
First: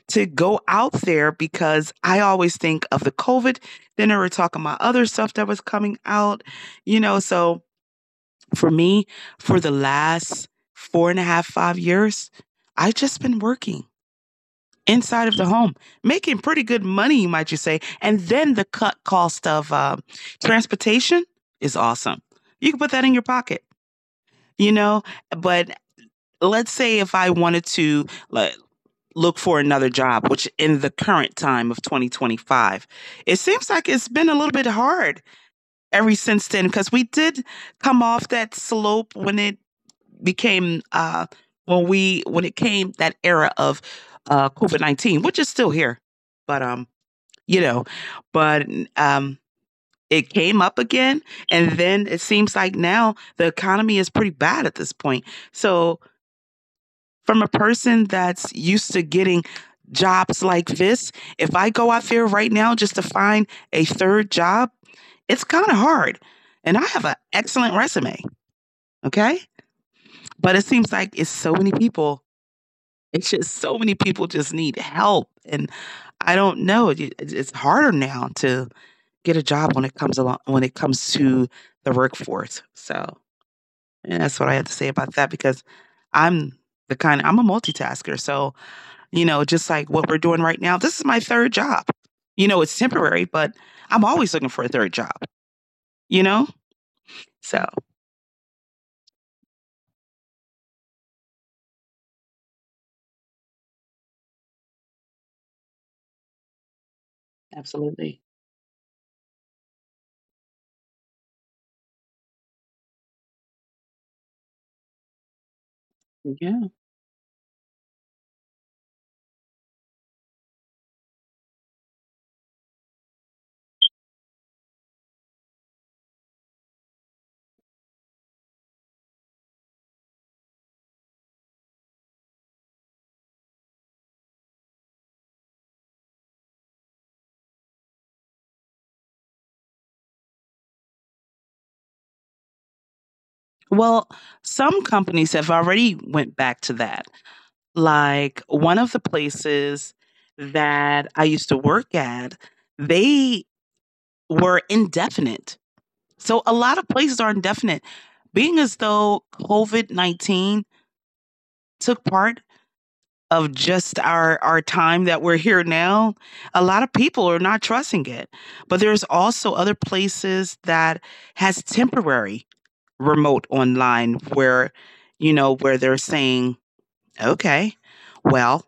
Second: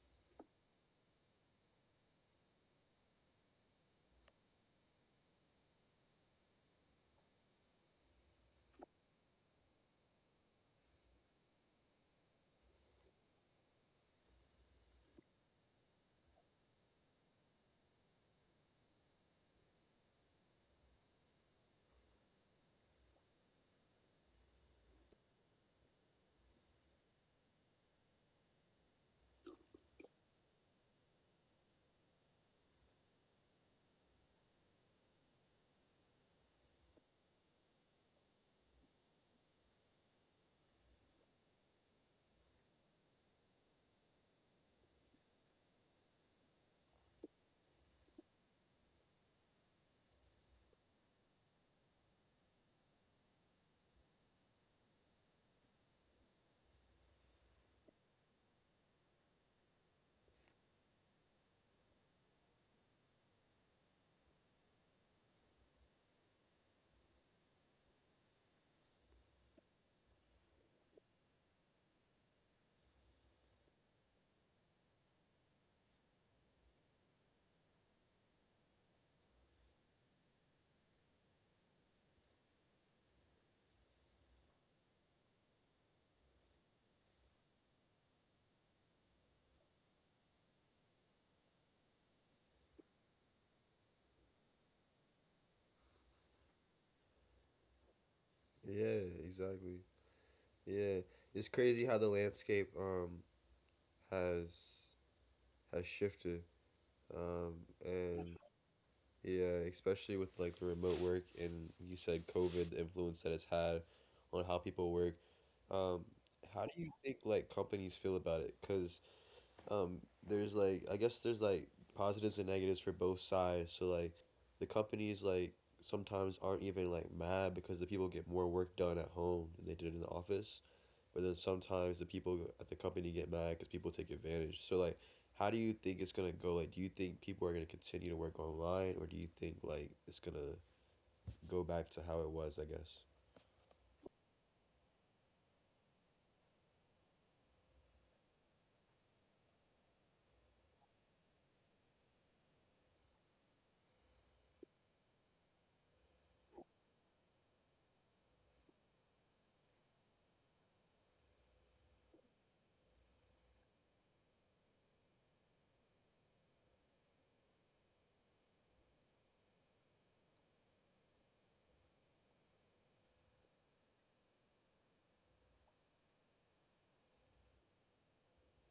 Speaker 2: to go out there because I always think of the COVID. Then they were talking about other stuff that was coming out, you know. So for me, for the last four and a half, 5 years, I've just been working inside of the home, making pretty good money, might you say. And then the cut cost of transportation is awesome. You can put that in your pocket, you know. But let's say if I wanted to, like, look for another job, which in the current time of 2025, it seems like it's been a little bit hard ever since then because we did come off that slope when it became when it came that era of COVID-19, which is still here. But um, you know, but um it came up again, and then it seems like now the economy is pretty bad at this point. So from a person that's used to getting jobs like this, if I go out there right now just to find a third job, it's kind of hard. And I have an excellent resume, okay? But it seems like it's so many people. It's just so many people just need help. And I don't know. It's harder now to get a job when it comes along when it comes to the workforce. So and that's what I have to say about that because I'm the kind I'm a multitasker. So you know, just like what we're doing right now. This is my third job. You know, it's temporary, but I'm always looking for a third job, you know? So,
Speaker 1: Yeah, exactly. Yeah, it's crazy how the landscape has has shifted. Um
Speaker 2: absolutely.
Speaker 1: and yeah, especially with like the remote work, and you said COVID, the influence that it's had on how people work. Um
Speaker 2: Yeah.
Speaker 1: how do you think like companies feel about it? 'Cause um there's like, I guess there's like positives and negatives for both sides. So like the companies like sometimes aren't even like mad because the people get more work done at home than they did in the office, but then sometimes the people at the company get mad because people take advantage. So like, how do you think it's gonna go? Like, do you think people are gonna continue to work online, or do you think like it's gonna go back to how it was? I guess.
Speaker 2: Well, some companies have already went back to that. Like one of the places that I used to work at, they were indefinite. So a lot of places are indefinite. Being as though COVID-19 took part of just our time that we're here now, a lot of people are not trusting it, but there's also other places that has temporary remote online where, you know, where they're saying, okay, well,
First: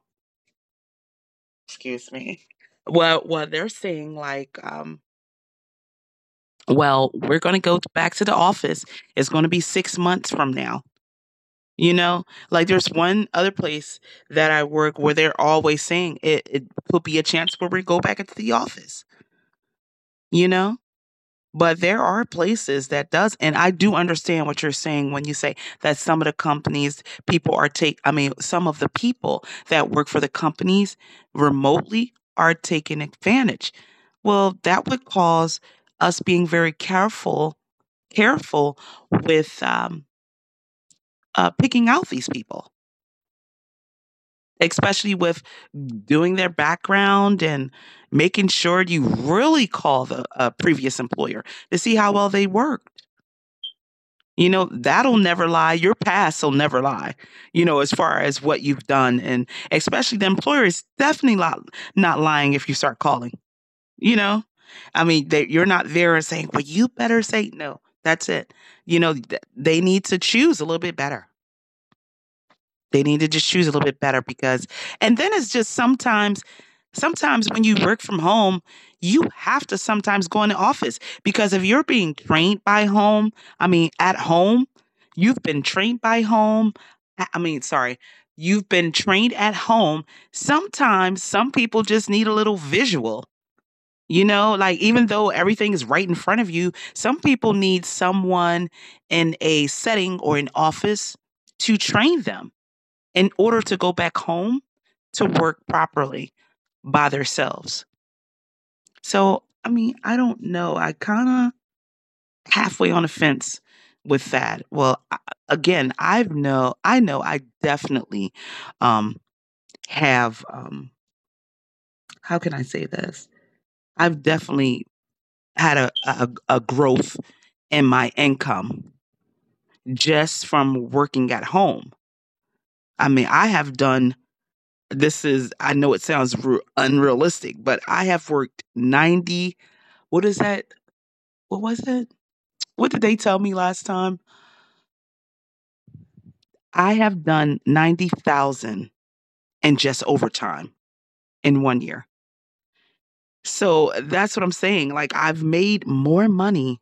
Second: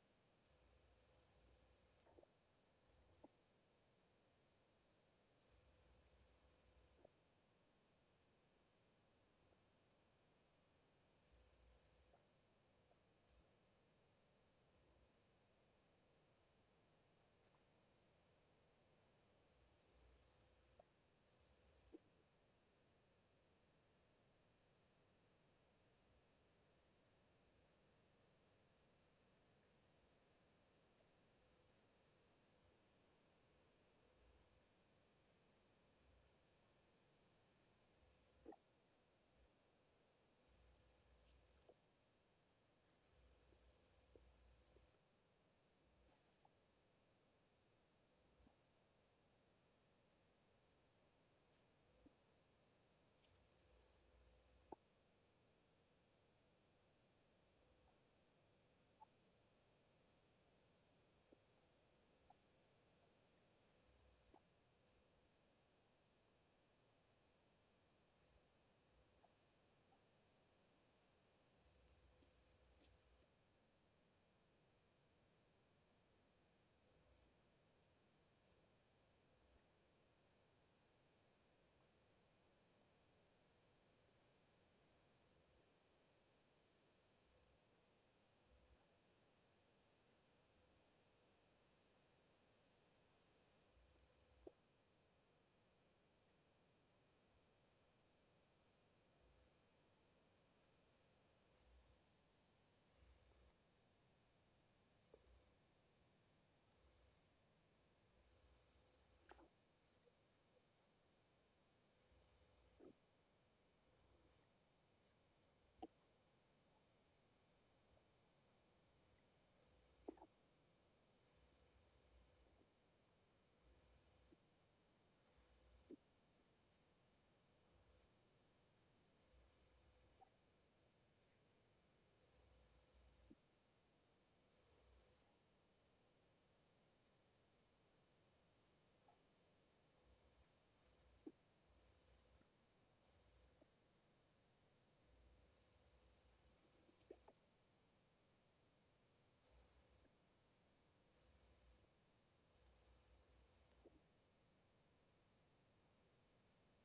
Speaker 2: excuse me, well they're saying like, well, we're going to go back to the office, it's going to be 6 months from now. You know, like there's one other place that I work where they're always saying it, it could be a chance where we go back into the office, you know? But there are places that does, and I do understand what you're saying when you say that some of the companies people are take, I mean, some of the people that work for the companies remotely are taking advantage. Well, that would cause us being very careful, careful with picking out these people, especially with doing their background and making sure you really call the previous employer to see how well they worked. You know, that'll never lie. Your past will never lie, you know, as far as what you've done. And especially the employer is definitely not, not lying if you start calling, you know? I mean, they, you're not there and saying, well, you better say no. That's it. You know, they need to choose a little bit better. They need to just choose a little bit better because, and then it's just sometimes, sometimes when you work from home, you have to sometimes go in the office because if you're being trained by home, I mean, at home, you've been trained by home. I mean, sorry, you've been trained at home. Sometimes some people just need a little visual. You know, like even though everything is right in front of you, some people need someone in a setting or an office to train them in order to go back home to work properly by themselves. So, I mean, I don't know. I kind of halfway on the fence with that. Well, again, I know I definitely um have how can I say this? I've definitely had a growth in my income just from working at home. I mean, I have done this is I know it sounds ru unrealistic, but I have worked 90, what is that? What was it? What did they tell me last time? I have done 90,000 in just overtime in 1 year. So, that's what I'm saying, like, I've made more money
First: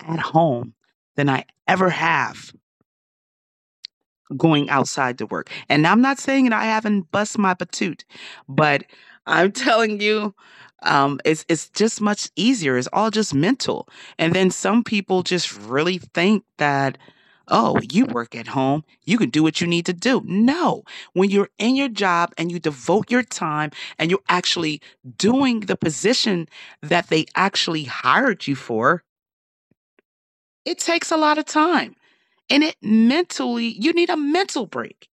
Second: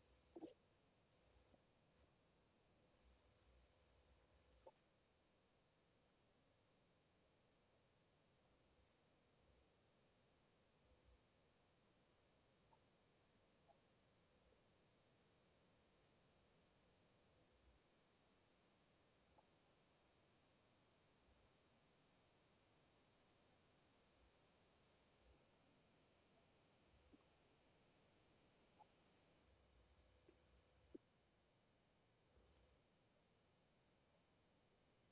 Speaker 2: at home than I ever have going outside to work. And I'm not saying that I haven't bust my patoot, but I'm telling you, it's just much easier. It's all just mental. And then some people just really think that, oh, you work at home, you can do what you need to do. No, when you're in your job and you devote your time and you're actually doing the position that they actually hired you for, it takes a lot of time. And it mentally, you need a mental break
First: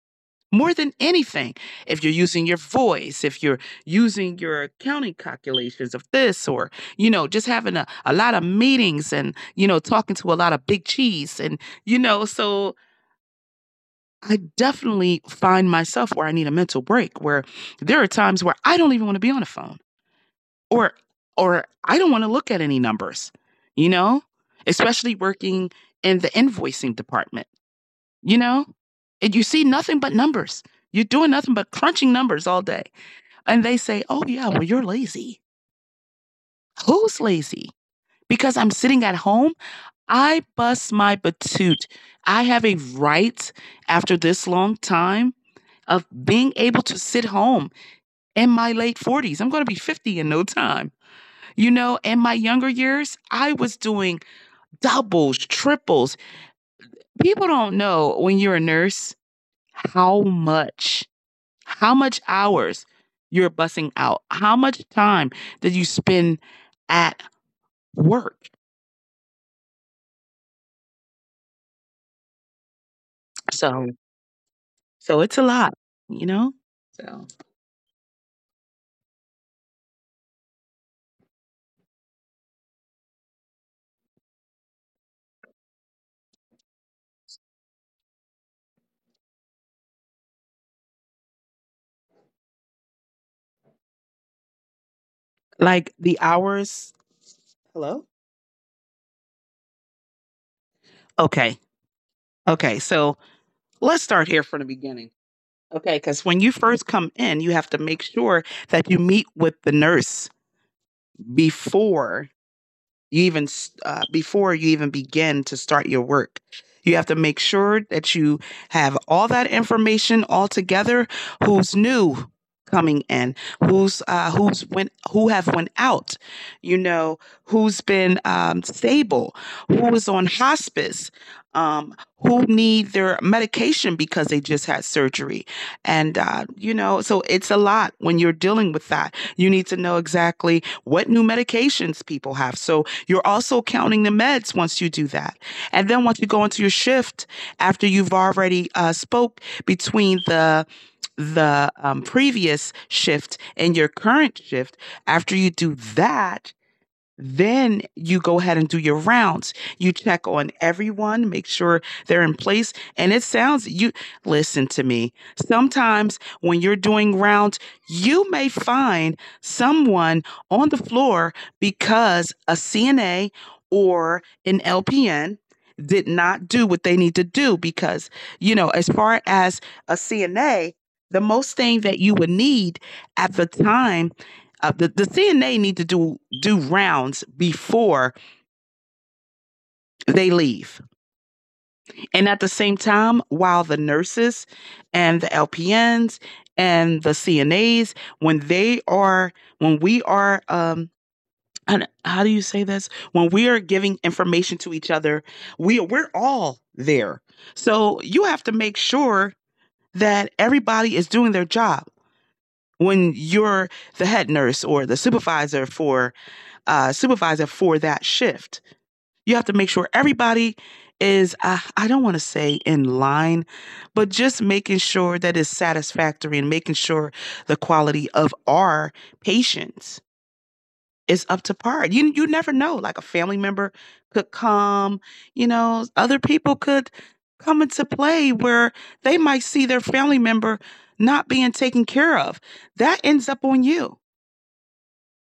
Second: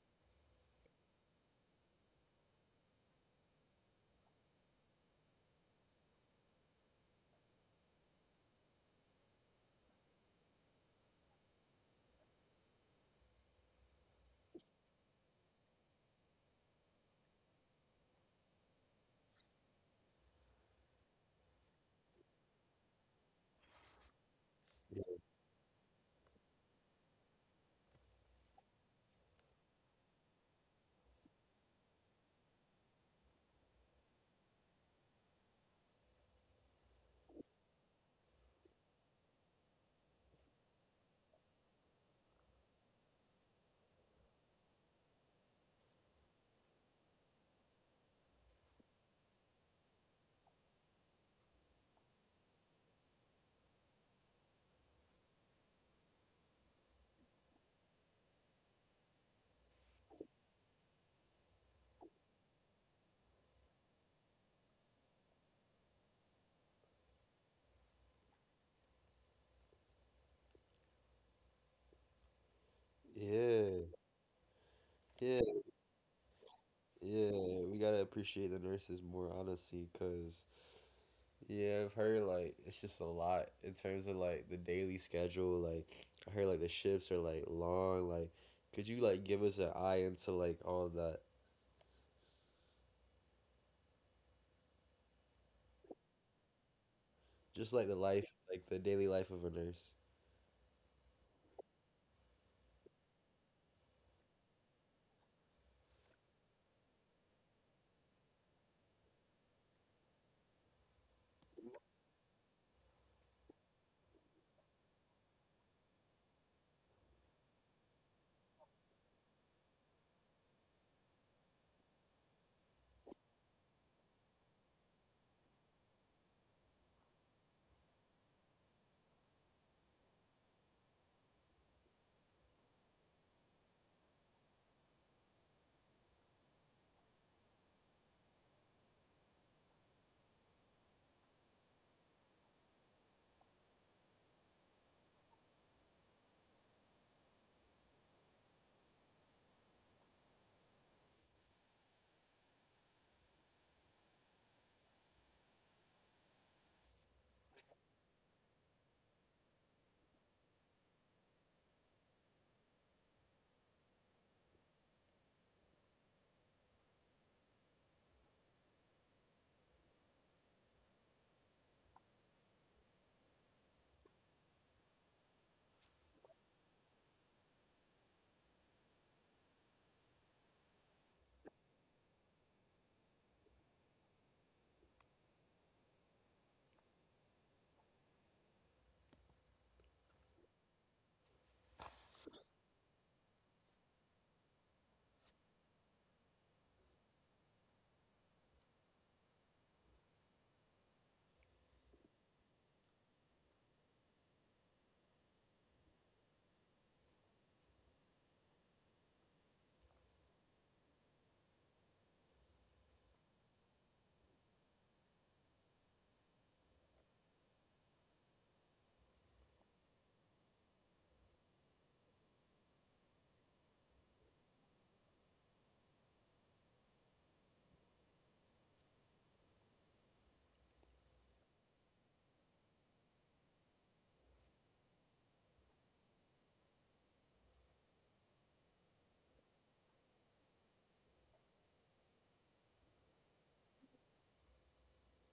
Speaker 2: more than anything. If you're using your voice, if you're using your counting calculations of this, or, you know, just having a lot of meetings and, you know, talking to a lot of big cheese. And, you know, so I definitely find myself where I need a mental break, where there are times where I don't even want to be on the phone or, or I don't want to look at any numbers, you know,
Speaker 1: Yeah,
Speaker 2: especially working in the invoicing department, you know? And you see nothing but numbers. You're doing nothing but crunching numbers all day. And they say, oh, yeah, well, you're lazy. Who's lazy? Because I'm sitting at home, I bust my patoot. I have a right after this long time of being able to sit home in my late 40s. I'm going to be 50 in no time. You know, in my younger years, I was doing doubles, triples. People don't know when you're a nurse, how much how much hours you're bussing out, how much time did you spend at work. So,
Speaker 1: yeah,
Speaker 2: so it's a
Speaker 1: yeah,
Speaker 2: lot, you know? So,
Speaker 1: yeah. We gotta appreciate the nurses more, honestly, cause yeah, I've heard like it's just a lot in terms of like the daily schedule. Like I heard like the shifts are like long. Like, could you like give us an eye into like all that?
Speaker 2: like the hours.
Speaker 1: Just like
Speaker 2: Hello?
Speaker 1: the daily life of a nurse.
Speaker 2: Okay. Okay. So let's start here from the beginning. Okay. Because when you first come in, you have to make sure that you meet with the nurse before you even before you even begin to start your work, you have to make sure that you have all that information all together, who's new coming in, who's went who have went out, you know, who's been stable, who is on hospice, who need their medication because they just had surgery, and you know, so it's a lot when you're dealing with that, you need to know exactly what new medications people have, so you're also counting the meds once you do that. And then once you go into your shift, after you've already spoke between the previous shift and your current shift, after you do that, then you go ahead and do your rounds. You check on everyone, make sure they're in place. And it sounds, you listen to me. Sometimes when you're doing rounds, you may find someone on the floor because a CNA or an LPN did not do what they need to do. Because, you know, as far as a CNA, the most thing that you would need at the time the CNA need to do rounds before they leave, and at the same time, while the nurses and the LPNs and the CNAs, when they are when we are how do you say this? When we are giving information to each other, we're all there. So you have to make sure that everybody is doing their job. When you're the head nurse or the supervisor for that shift, you have to make sure everybody is I don't want to say in line, but just making sure that it's satisfactory and making sure the quality of our patients is up to par. You never know, like a family member could come, you know, other people could come into play where they might see their family member not being taken care of, that ends up on you.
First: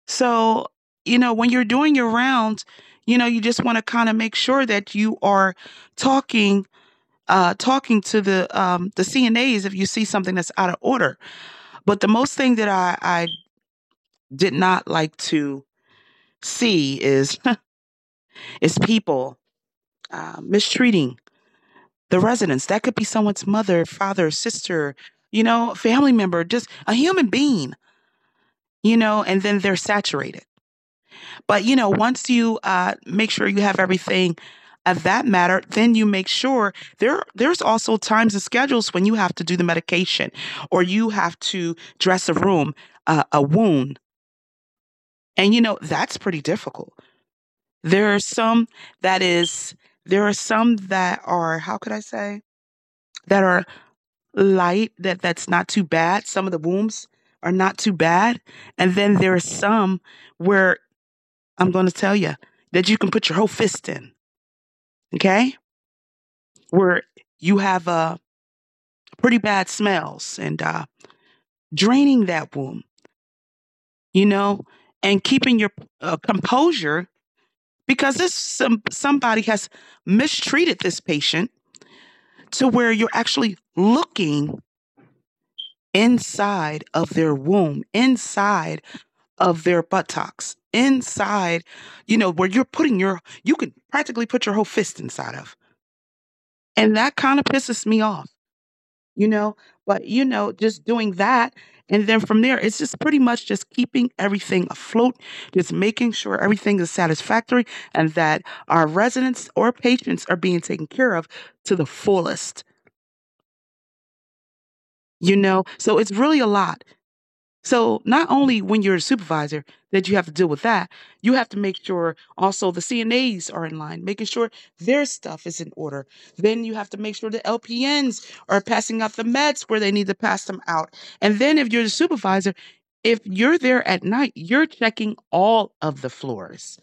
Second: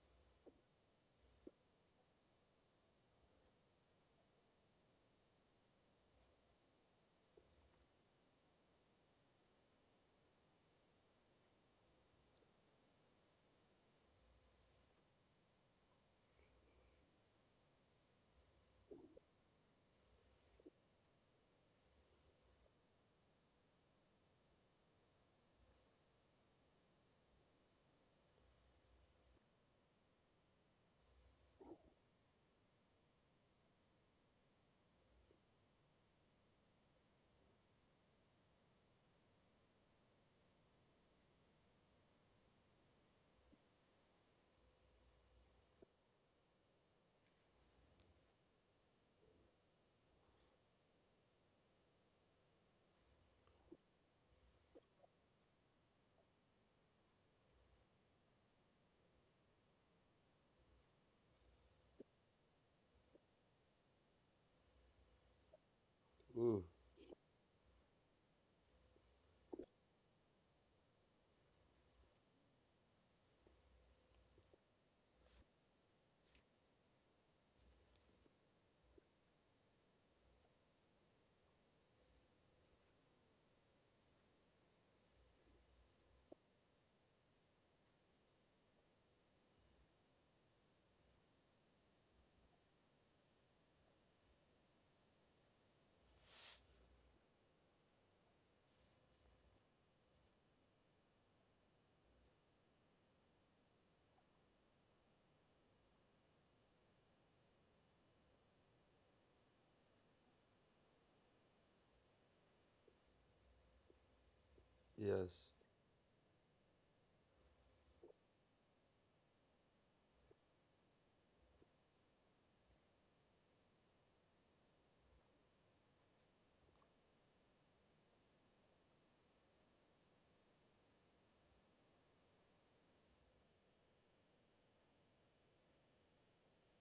Speaker 2: So, you know, when you're doing your rounds, you know, you just want to kind of make sure that you are talking talking to the CNAs if you see something that's out of order. But the most thing that I did not like to see is is people mistreating the residents. That could be someone's mother, father, sister, you know, family member, just a human being, you know, and then they're saturated. But you know, once you make sure you have everything of that matter, then you make sure there's also times and schedules when you have to do the medication or you have to dress a room, a wound, and you know that's pretty difficult. There are some that is there are some that are, how could I say, that are light, that that's not too bad. Some of the wounds are not too bad, and then there are some where I'm going to tell you that you can put your whole fist in, okay,
Speaker 1: Ooh,
Speaker 2: where you have pretty bad smells and draining that womb, you know, and keeping your composure because this somebody has mistreated this patient to where you're actually looking inside of their womb, inside of their buttocks, inside, where you're putting your, you can practically put your whole fist inside of. And that kind of pisses me off. You know? But, just doing that. And then from there, it's just pretty much just keeping everything afloat, just making sure everything is satisfactory and that our residents or patients are being taken care of to the fullest,
Speaker 1: yes.
Speaker 2: you know? So it's really a lot. So not only when you're a supervisor that you have to deal with that, you have to make sure also the CNAs are in line, making sure their stuff is in order. Then you have to make sure the LPNs are passing out the meds where they need to pass them out. And then if you're the supervisor, if you're there at night, you're checking all of the floors,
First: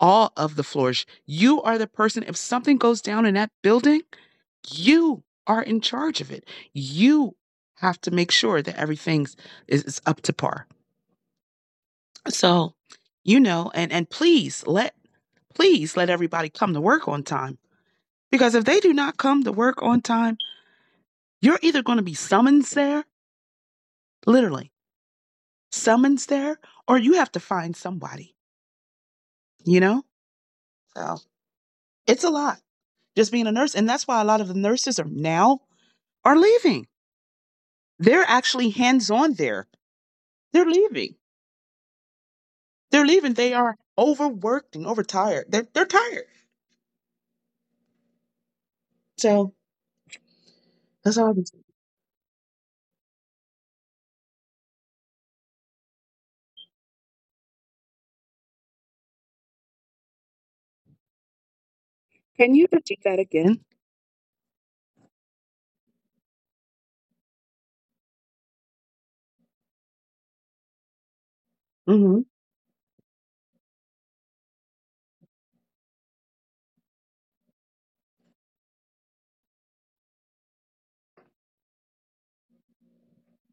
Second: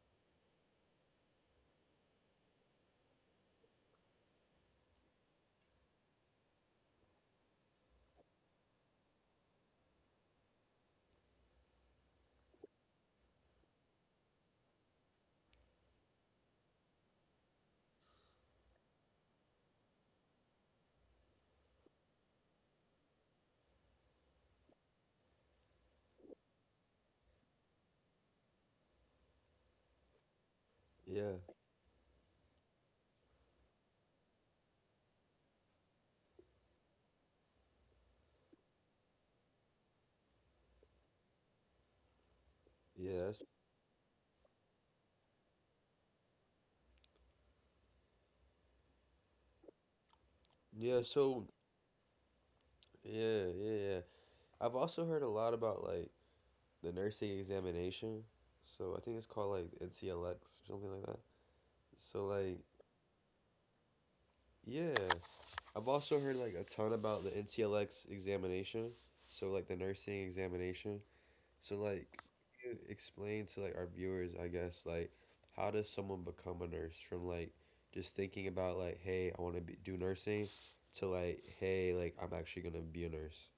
Speaker 2: all of the floors. You are the person, if something goes down in that building, you are in charge of it. You have to make sure that everything's is up to par. So, and please let everybody come to work on time, because if they do not come to work on time, you're either going to be summoned there, literally summons there, or you have to find somebody. You know, so
Speaker 1: Yeah.
Speaker 2: it's a lot just being a nurse, and that's why a lot of the nurses are now are leaving. They're actually hands on there. They're leaving. They're leaving.
Speaker 1: Yes.
Speaker 2: They are overworked and overtired. They're tired. So
Speaker 1: Yeah,
Speaker 2: that's all I can
Speaker 1: so
Speaker 2: say.
Speaker 1: yeah, yeah, yeah. I've also heard a lot about like the nursing examination. So I think it's called like NCLX or something like that. So
Speaker 2: Can
Speaker 1: like
Speaker 2: you repeat that again?
Speaker 1: yeah, I've also heard like a ton about the NCLX examination. So like the nursing examination. So
Speaker 2: Hmm.
Speaker 1: like, can you explain to like our viewers, I guess, like how does someone become a nurse from like just thinking about like, hey, I want to do nursing to like, hey, like I'm actually gonna be a nurse.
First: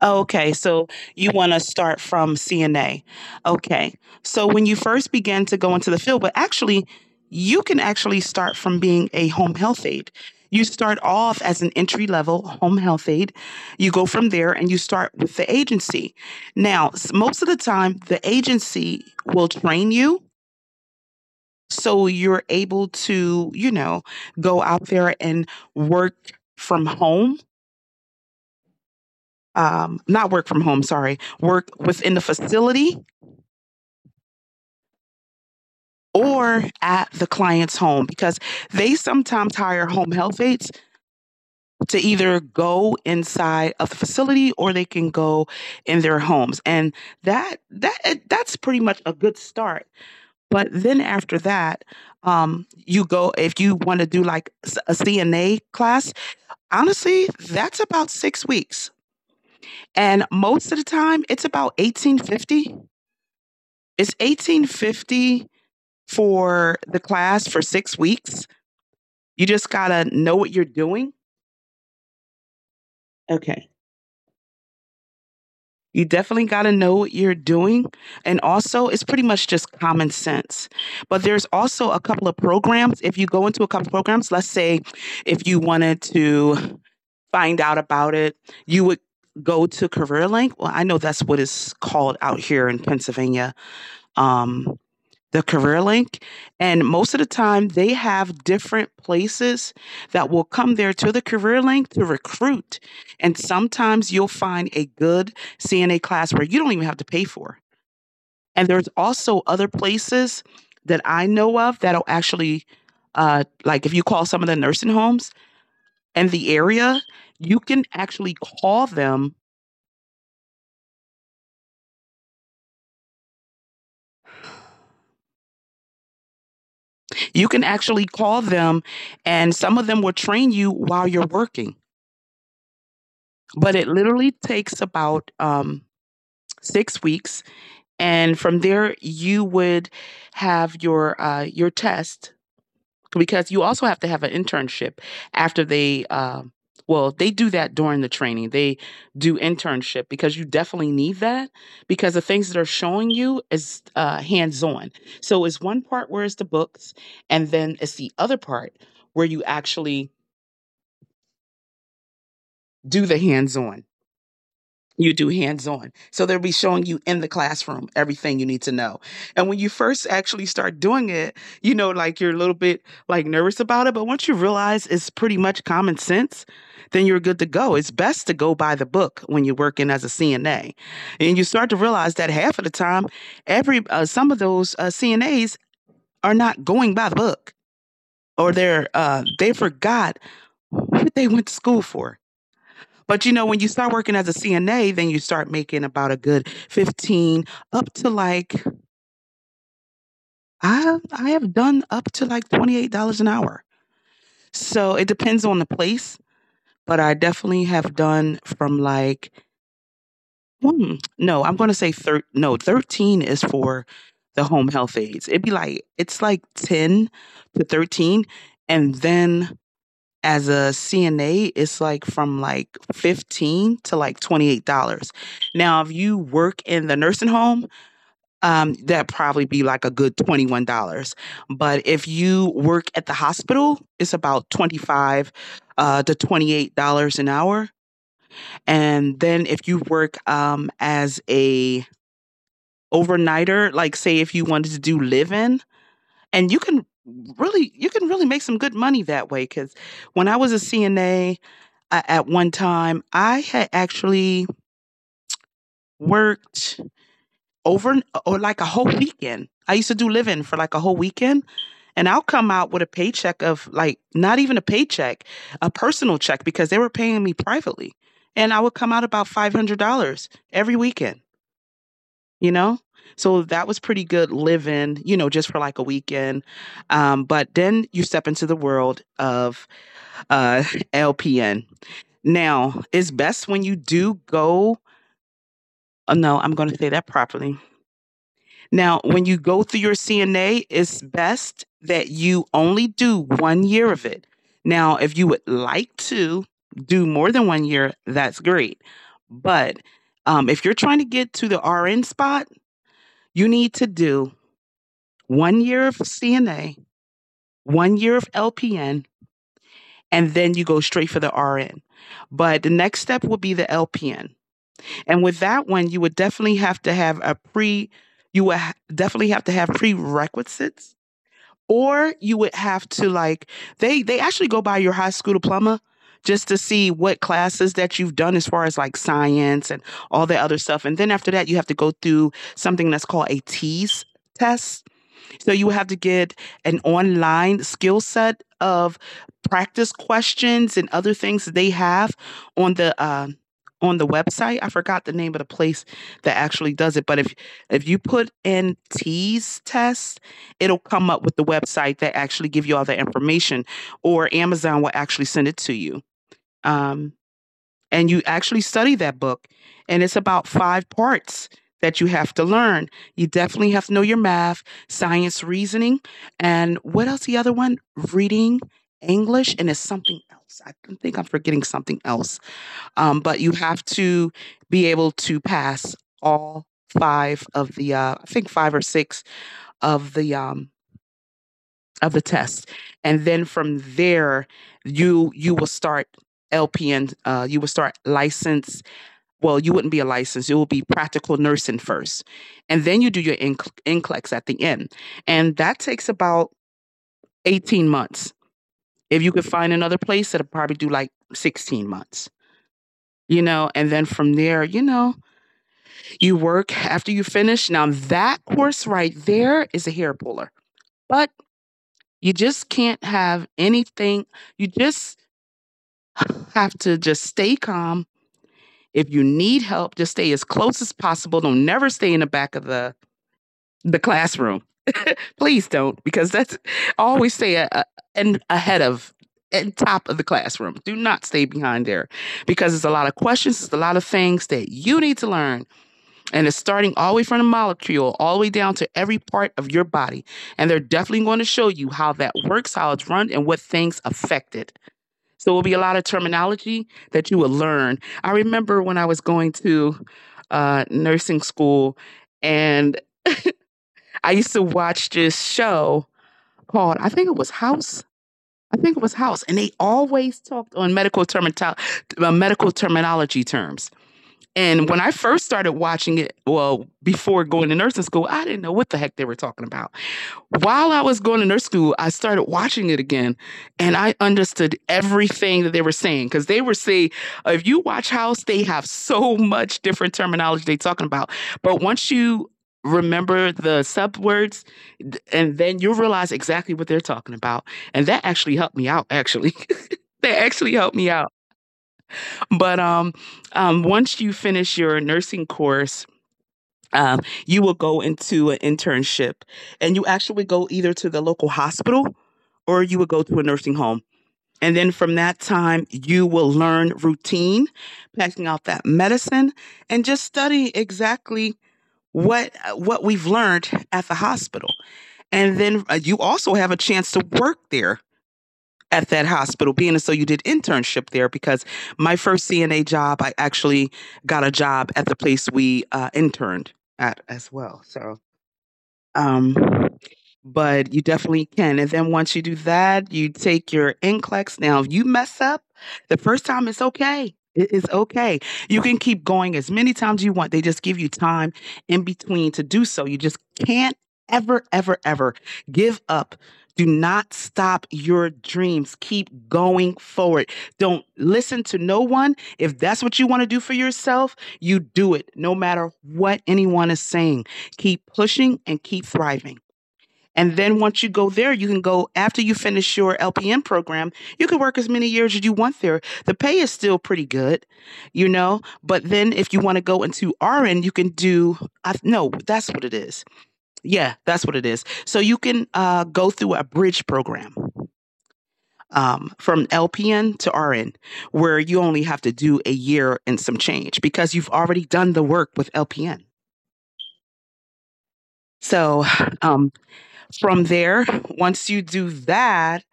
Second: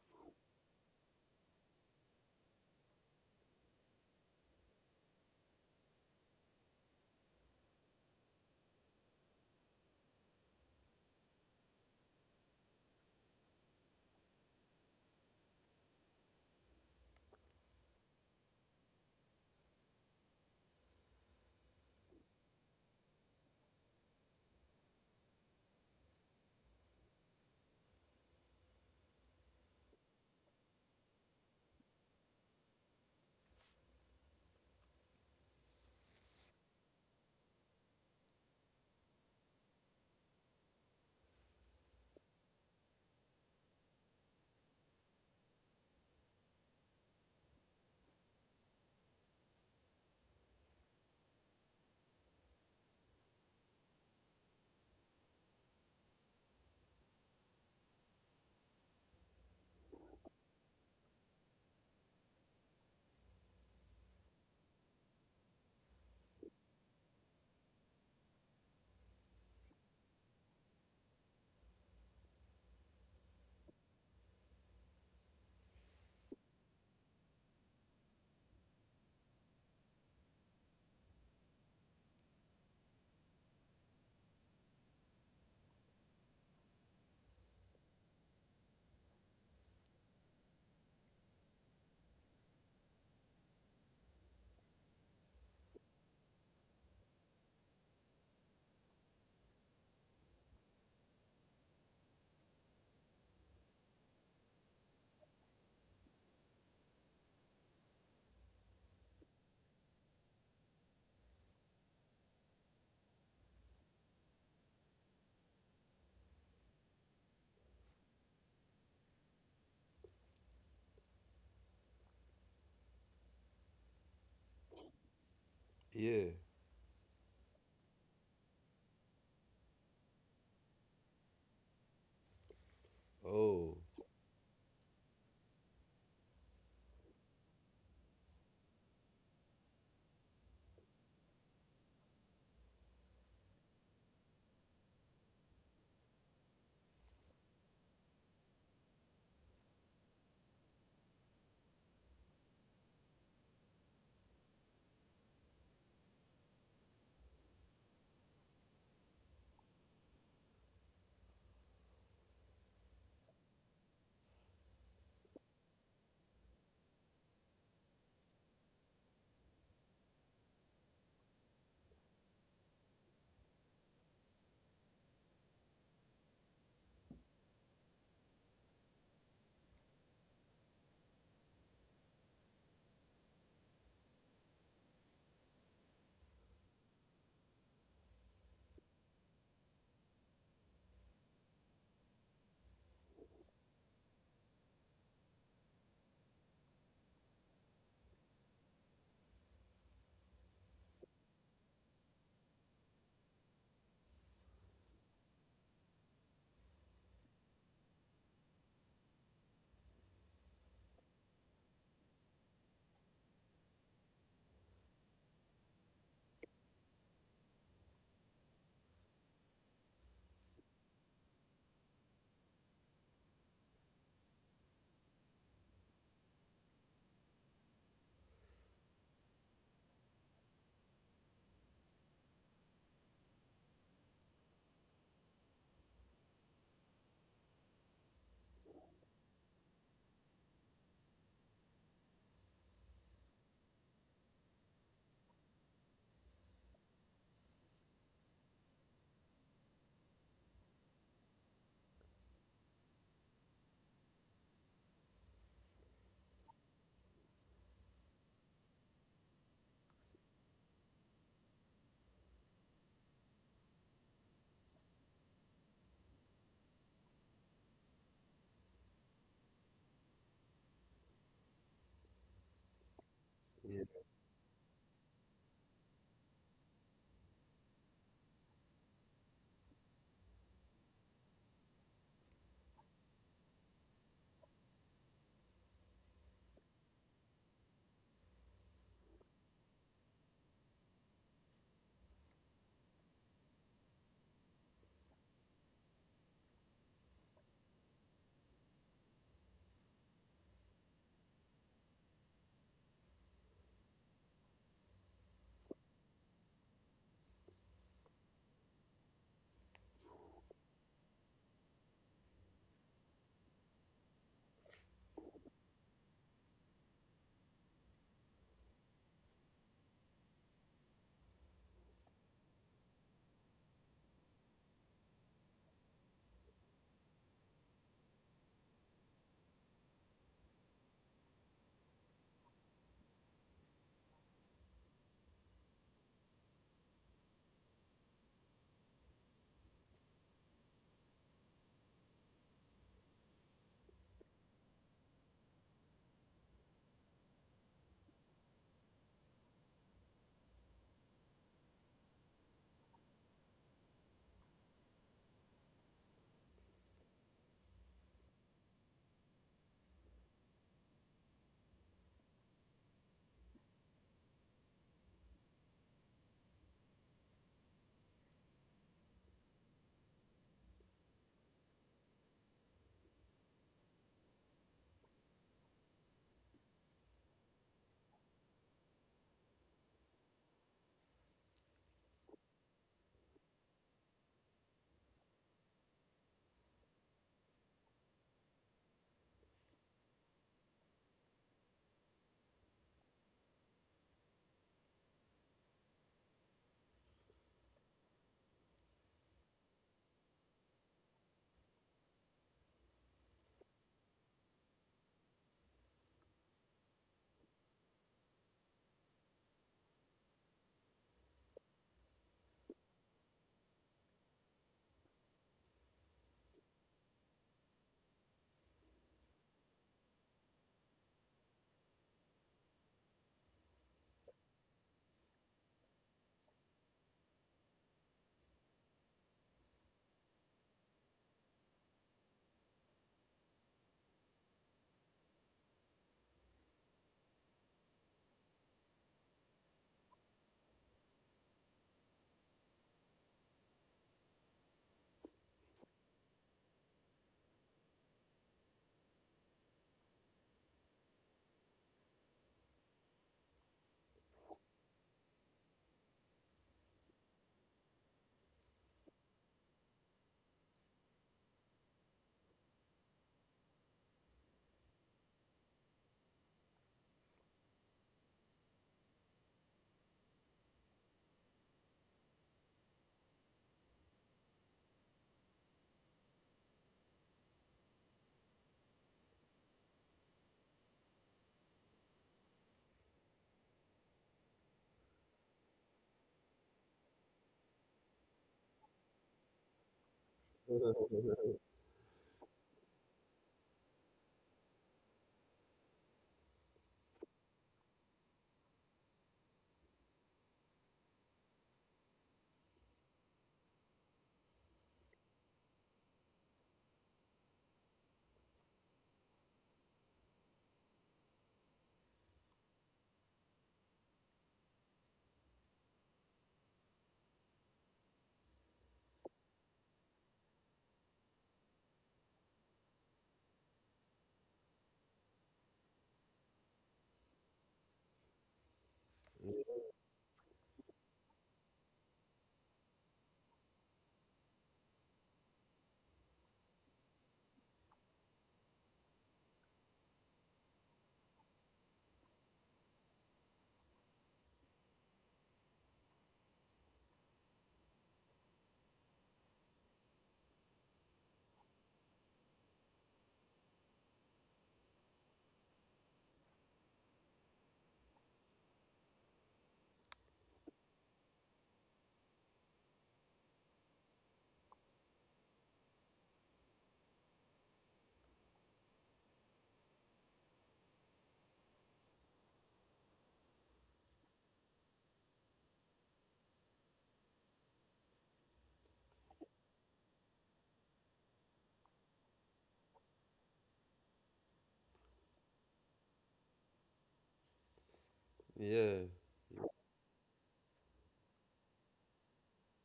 Speaker 2: Oh, okay. So you want to start from CNA. Okay. So when you first begin to go into the field, but actually, you can actually start from being a home health aide. You start off as an entry level home health aide. You go from there and you start with the agency. Now, most of the time, the agency will train you. So you're able to, go out there and work from home, not work from home, sorry, work within the facility or at the client's home because they sometimes hire home health aides to either go inside of the facility or they can go in their homes. And that's pretty much a good start. But then after that, you go if you want to do like a CNA class. Honestly, that's about 6 weeks, and most of the time it's about 18.50. It's eighteen fifty for the class for 6 weeks. You just got to know what you're doing. Okay. You definitely got to know what you're doing. And also, it's pretty much just common sense. But there's also a couple of programs. If you go into a couple of programs, let's say if you wanted to find out about it, you would go to CareerLink. Well, I know that's what it's called out here in Pennsylvania. Um, the career link. And most of the time, they have different places that will come there to the career link to recruit. And sometimes you'll find a good CNA class where you don't even have to pay for. And there's also other places that I know of that'll actually, like if you call some of the nursing homes in the area, you can actually call them.
Speaker 1: Yeah.
Speaker 2: You can actually call them, and some of them will train you while you're working. But
Speaker 1: Oh.
Speaker 2: it literally takes about 6 weeks, and from there you would have your test because you also have to have an internship after they. Well, they do that during the training. They do internship because you definitely need that because the things that are showing you is hands on. So it's one part where it's the books, and then it's the other part where you actually do the hands on. You do hands on. So they'll be showing you in the classroom everything you need to know. And when you first actually start doing it, like you're a little bit like nervous about it. But once you realize it's pretty much common sense, then you're good to go. It's best to go by the book when you're working as a CNA. And you start to realize that half of the time, every some of those CNAs are not going by the book, or they forgot what they went to school for. When you start working as a CNA, then you start making about a good 15 up to like I have done up to like $28 an hour. So it depends on the place, but I definitely have done from like no, I'm gonna say thir- no 13 is for the home health aides. It'd be like it's like 10 to 13, and then as a CNA, it's like from like 15 to like $28. Now, if you work in the nursing home, that probably be like a good $21. But if you work at the hospital, it's about $25 to $28 an hour. And then if you work as a overnighter, like say if you wanted to do live-in, and you can really make some good money that way because when I was a CNA at one time. I had actually worked over or like a whole weekend. I used to do living for like a whole weekend. And I'll come out with a paycheck of like not even a paycheck, a personal check because they were paying me privately. And I would come out about $500 every weekend, you know? So that was
Speaker 1: Yeah.
Speaker 2: pretty good living, just for like a weekend. But then you step into the world of uh, LPN. Now, it's best when you do go. No, I'm going to say that properly. Now, when you go through your CNA, it's best that you only do one year of it. Now, if you would like to do more than one year, that's great. But if you're trying to get to the RN spot, you need to do one year of CNA, one year of LPN, and then you go straight for the RN. But the next step will be the LPN. And with that one, you would definitely have to have a pre, you would ha- definitely have to have prerequisites, or you would have to like they actually go by your high school diploma just to see what classes that you've done as far as like science and all that other stuff. And then after that, you have to go through something that's called a TEAS test, so you have to get an online skill set of practice questions and other things that they have on the website. I forgot the name of the place that actually does it, but if you put in T's test, it'll come up with the website that actually give you all the information, or Amazon will actually send it to you. Um, and you actually study that book. And it's about five parts that you have to learn. You definitely have to know your math, science, reasoning, and what else? The other one, reading, English, and it's something else. I think I'm forgetting something else. But you have to be able to pass all five of the, I think five or six of the tests, and then from there, you will start LPN. You will start license, well, you wouldn't be a license. It will be practical nursing first. And then you do your NCLEX at the end. And that takes about 18 months. If you could find another place, that'll probably do like 16 months, you know? And then from there, you work after you finish. Now, that course right there is a hair puller, but you just can't have anything. You just have to just stay calm. If you need help, just stay as close as possible. Don't never stay in the back of the classroom. Please don't, because that's I always stay and ahead of and top of the classroom. Do not stay behind there because there's a lot of questions, there's a lot of things that you need to learn. And it's starting all the way from the molecule, all the way down to every part of your body. And they're definitely going to show you how that works, how it's run, and what things affect it. So it will be a lot of terminology that you will learn. I remember when I was going to nursing school and I used to watch this show called. I think it was House. I think it was House, and they always talked on medical terminology terms. And when I first started watching it, well, before going to nursing school, I didn't know what the heck they were talking about while I was going to nurse school, I started watching it again, and I understood everything that they were saying, because they were saying, if you watch House, they have so much different terminology they are talking about. But once you remember the subwords, and then you realize exactly what they're talking about. And that actually helped me out, actually. That actually helped me out. But once you finish your nursing course, um, you will go into an internship, and you actually go either to the local hospital or you will go to a nursing home. And then from that time, you will learn routine, packing out that medicine, and just study exactly what we've learned at the hospital. And then you also have a chance to work there at that hospital, being as though you did internship there, because my first CNA job, I actually got a job at the place we interned at as well. So um, but you definitely can. And then once you do that, you take your NCLEX. Now, if you mess up the first time, it's okay. It is okay. You can keep going as many times you want. They just give you time in between to do so. You just can't ever, ever, ever give up. Do not stop your dreams. Keep going forward. Don't listen to no one. If that's what you want to do for yourself, you do it no matter what anyone is saying. Keep pushing and keep thriving. And then once you go there, you can go after you finish your LPN program, you can work as many years as you want there. The pay is still pretty good, you know, but then if you want to go into RN, you can do, I, no, that's what it is. Yeah, that's what it is. So you can go through a bridge program from LPN to RN, where you only have to do a year and some change because you've already done the work with LPN. So
Speaker 1: Yeah.
Speaker 2: um, From there, once you do that,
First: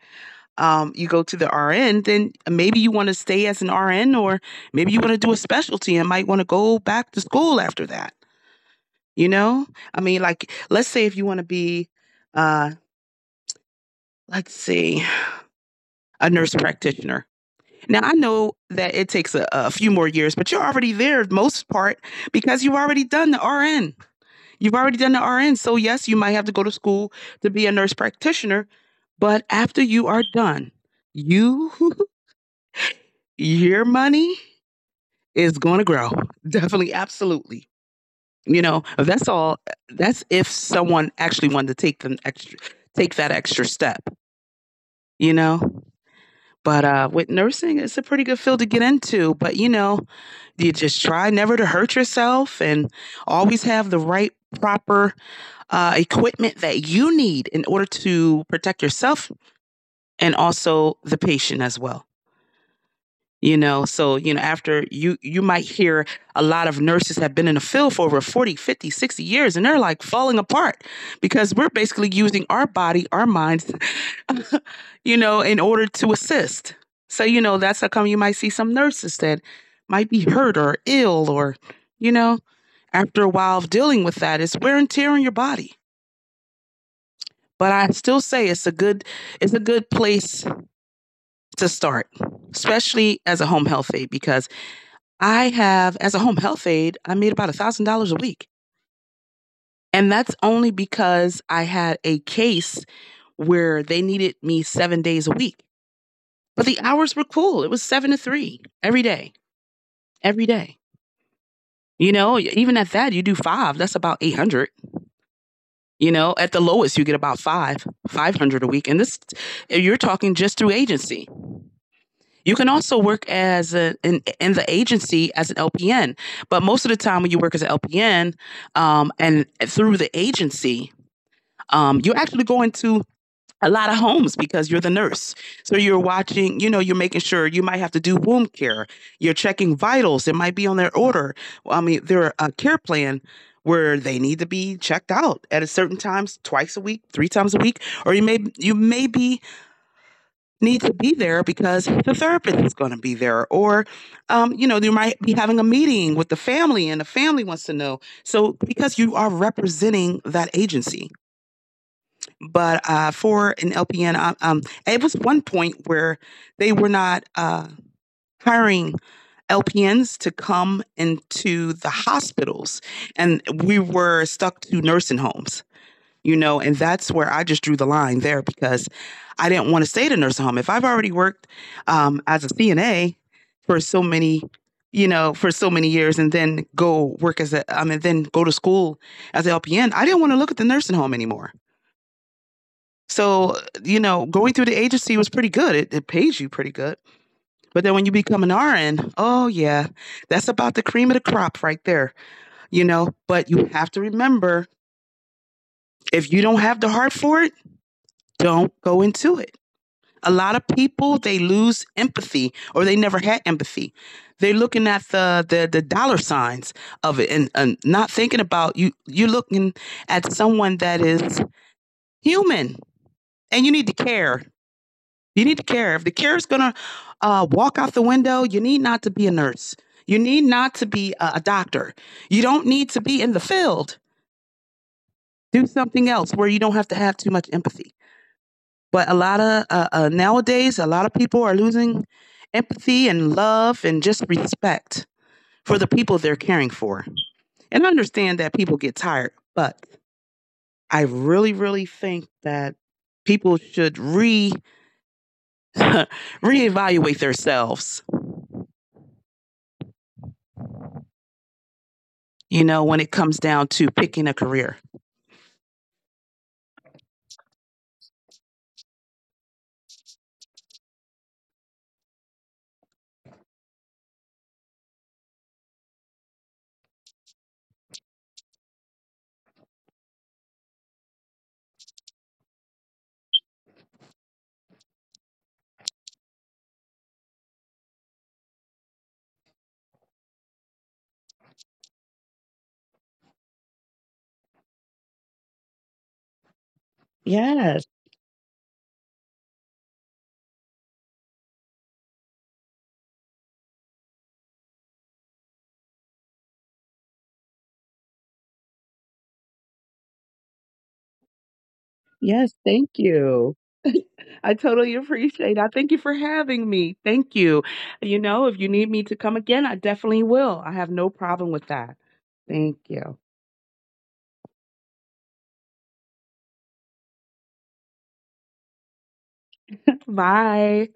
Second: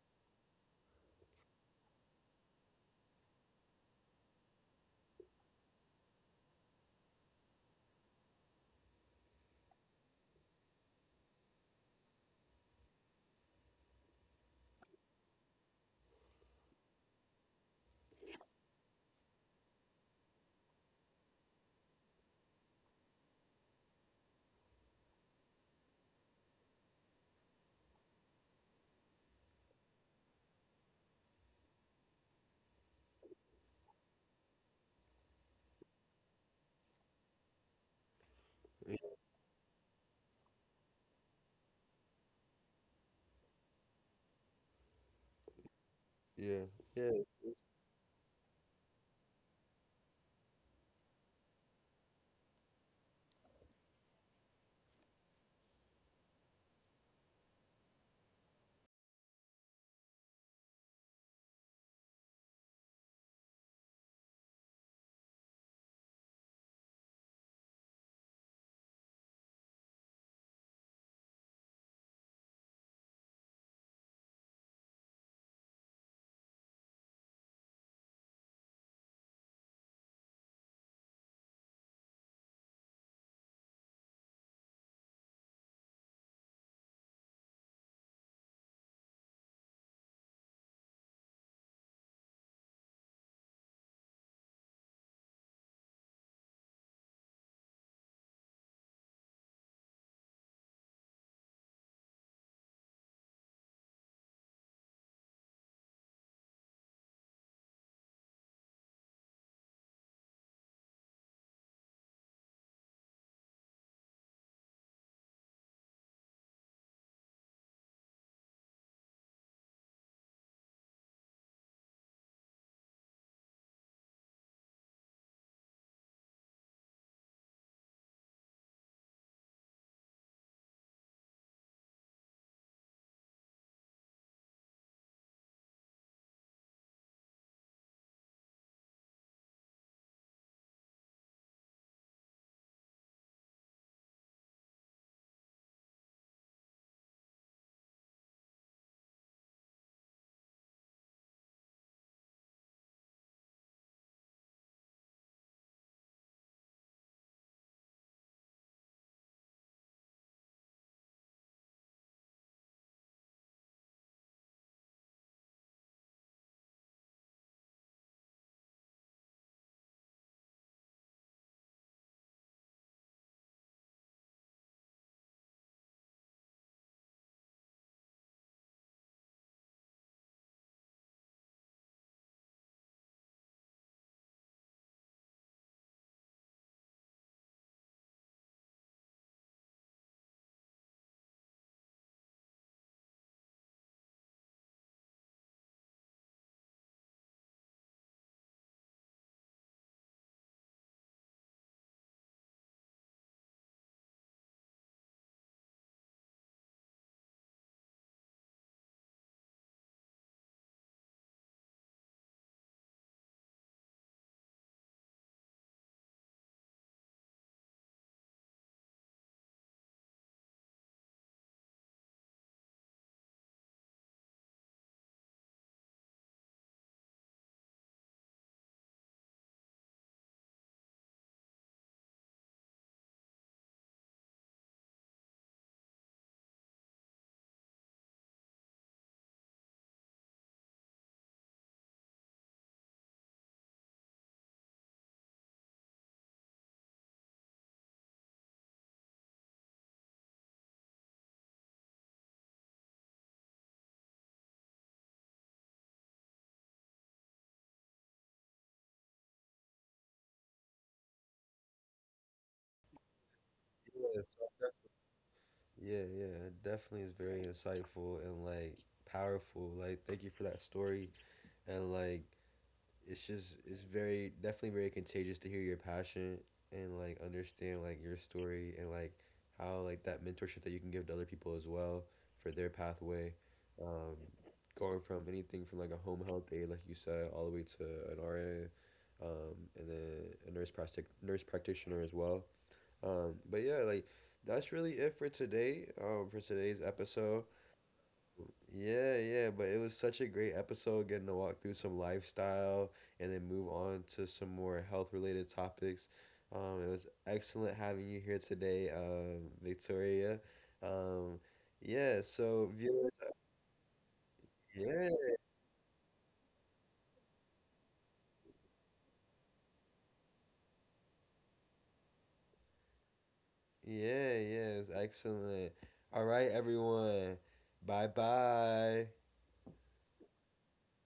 Speaker 2: you go to the RN, then maybe you want to stay as an RN, or maybe you want to do a specialty and might want to go back to school after that. You know, I mean, like, let's say if you want to be, uh, let's see, a nurse practitioner. Now, I know that it takes a few more years, but you're already there, most part, because you've already done the RN. You've already done the RN. So, yes, you might have to go to school to be a nurse practitioner. But after you are done, you, your money is going to grow. Definitely, absolutely. You know,
Speaker 1: Yeah.
Speaker 2: that's all. That's if someone actually wanted to take them extra, take that extra step. You know,
Speaker 1: Yeah.
Speaker 2: but
Speaker 1: Yeah.
Speaker 2: with nursing, it's a pretty good field to get into. But you know, you just try never to hurt yourself, and always have the right, proper equipment that you need in order to protect yourself, and also the patient as well. You know, so you know, after you might hear a lot of nurses have been in the field for over 40, 50, 60 years, and they're like falling apart, because we're basically using our body, our minds, you know, in order to assist. So you know, that's how come you might see some nurses that might be hurt or ill, or you know, after a while of dealing with that, it's wear and tear on your body. But I still say it's a good, it's a good place to start, especially as a home health aide, because I have, as a home health aide, I made about $1,000 a week, and that's only because I had a case where they needed me 7 days a week, but the hours were cool. It was 7 to 3 every day, every day. You know, even at that, you do five. That's about 800. You know, at the lowest, you get about 500 a week, and this you're talking just through agency. You can also work as in the agency as an LPN, but most of the time when you work as an LPN and through the agency, you actually go into a lot of homes because you're the nurse. So you're watching, you know, you're making sure you might have to do womb care. You're checking vitals. It might be on their order. I mean, their care plan where they need to be checked out at a certain times, twice a week, 3 times a week, or you may be need to be there because the therapist is going to be there, or you know, you might be having a meeting with the family and the family wants to know, so because you are representing that agency. But for an lpn um, it was one point where they were not hiring LPNs to come into the hospitals, and we were stuck to nursing homes. You know, and that's where I just drew the line there, because I didn't want to stay at a nursing home. If I've already worked as a CNA for so many, you know, for so many years, and then go work as a, I mean, then go to school as an LPN, I didn't want to look at the nursing home anymore. So, you know, going through the agency was pretty good. It pays you pretty good. But then when you become an RN, oh, yeah, that's about the cream of the crop right there, you know. But you have to remember, if you don't have the heart for it, don't go into it. A lot of people, they lose empathy, or they never had empathy. They're looking at the dollar signs of it, and not thinking about you. You're looking at someone that is human, and you need to care. You need to care. If the care is going to walk out the window, you need not to be a nurse. You need not to be a doctor. You don't need to be in the field. Do something else where you don't have to have too much empathy. But a lot of nowadays, a lot of people are losing empathy and love and just respect for the people they're caring for. And I understand that people get tired, but I really, really think that people should re reevaluate themselves. You know, when it comes down to
Speaker 1: so
Speaker 2: picking a
Speaker 1: I def-
Speaker 2: career.
Speaker 1: Yeah, yeah, it definitely is very insightful and like powerful. Like, thank you for that story. And like, it's very definitely very contagious to hear your passion, and like understand like your story and like how like that mentorship that you can give to other people as well for their pathway um going from anything from like a home health aide like you said all the way to an RA and then a nurse practitioner as well, but yeah like that's really it for today, for today's episode.
Speaker 2: Yes.
Speaker 1: Yeah, yeah, but it was such a great episode getting to walk through some lifestyle and then move on to some more health related topics. It was excellent having you here today, Victoria. Um, yeah,
Speaker 2: Yes,
Speaker 1: so
Speaker 2: thank
Speaker 1: viewers,
Speaker 2: you. I totally
Speaker 1: yeah,
Speaker 2: appreciate it. I thank you for having me. Thank you. You know, if you need me to come again, I definitely will. I have no problem with that. Thank you.
Speaker 1: yeah, yeah, it was excellent. All right, everyone, bye bye.
Speaker 2: Bye.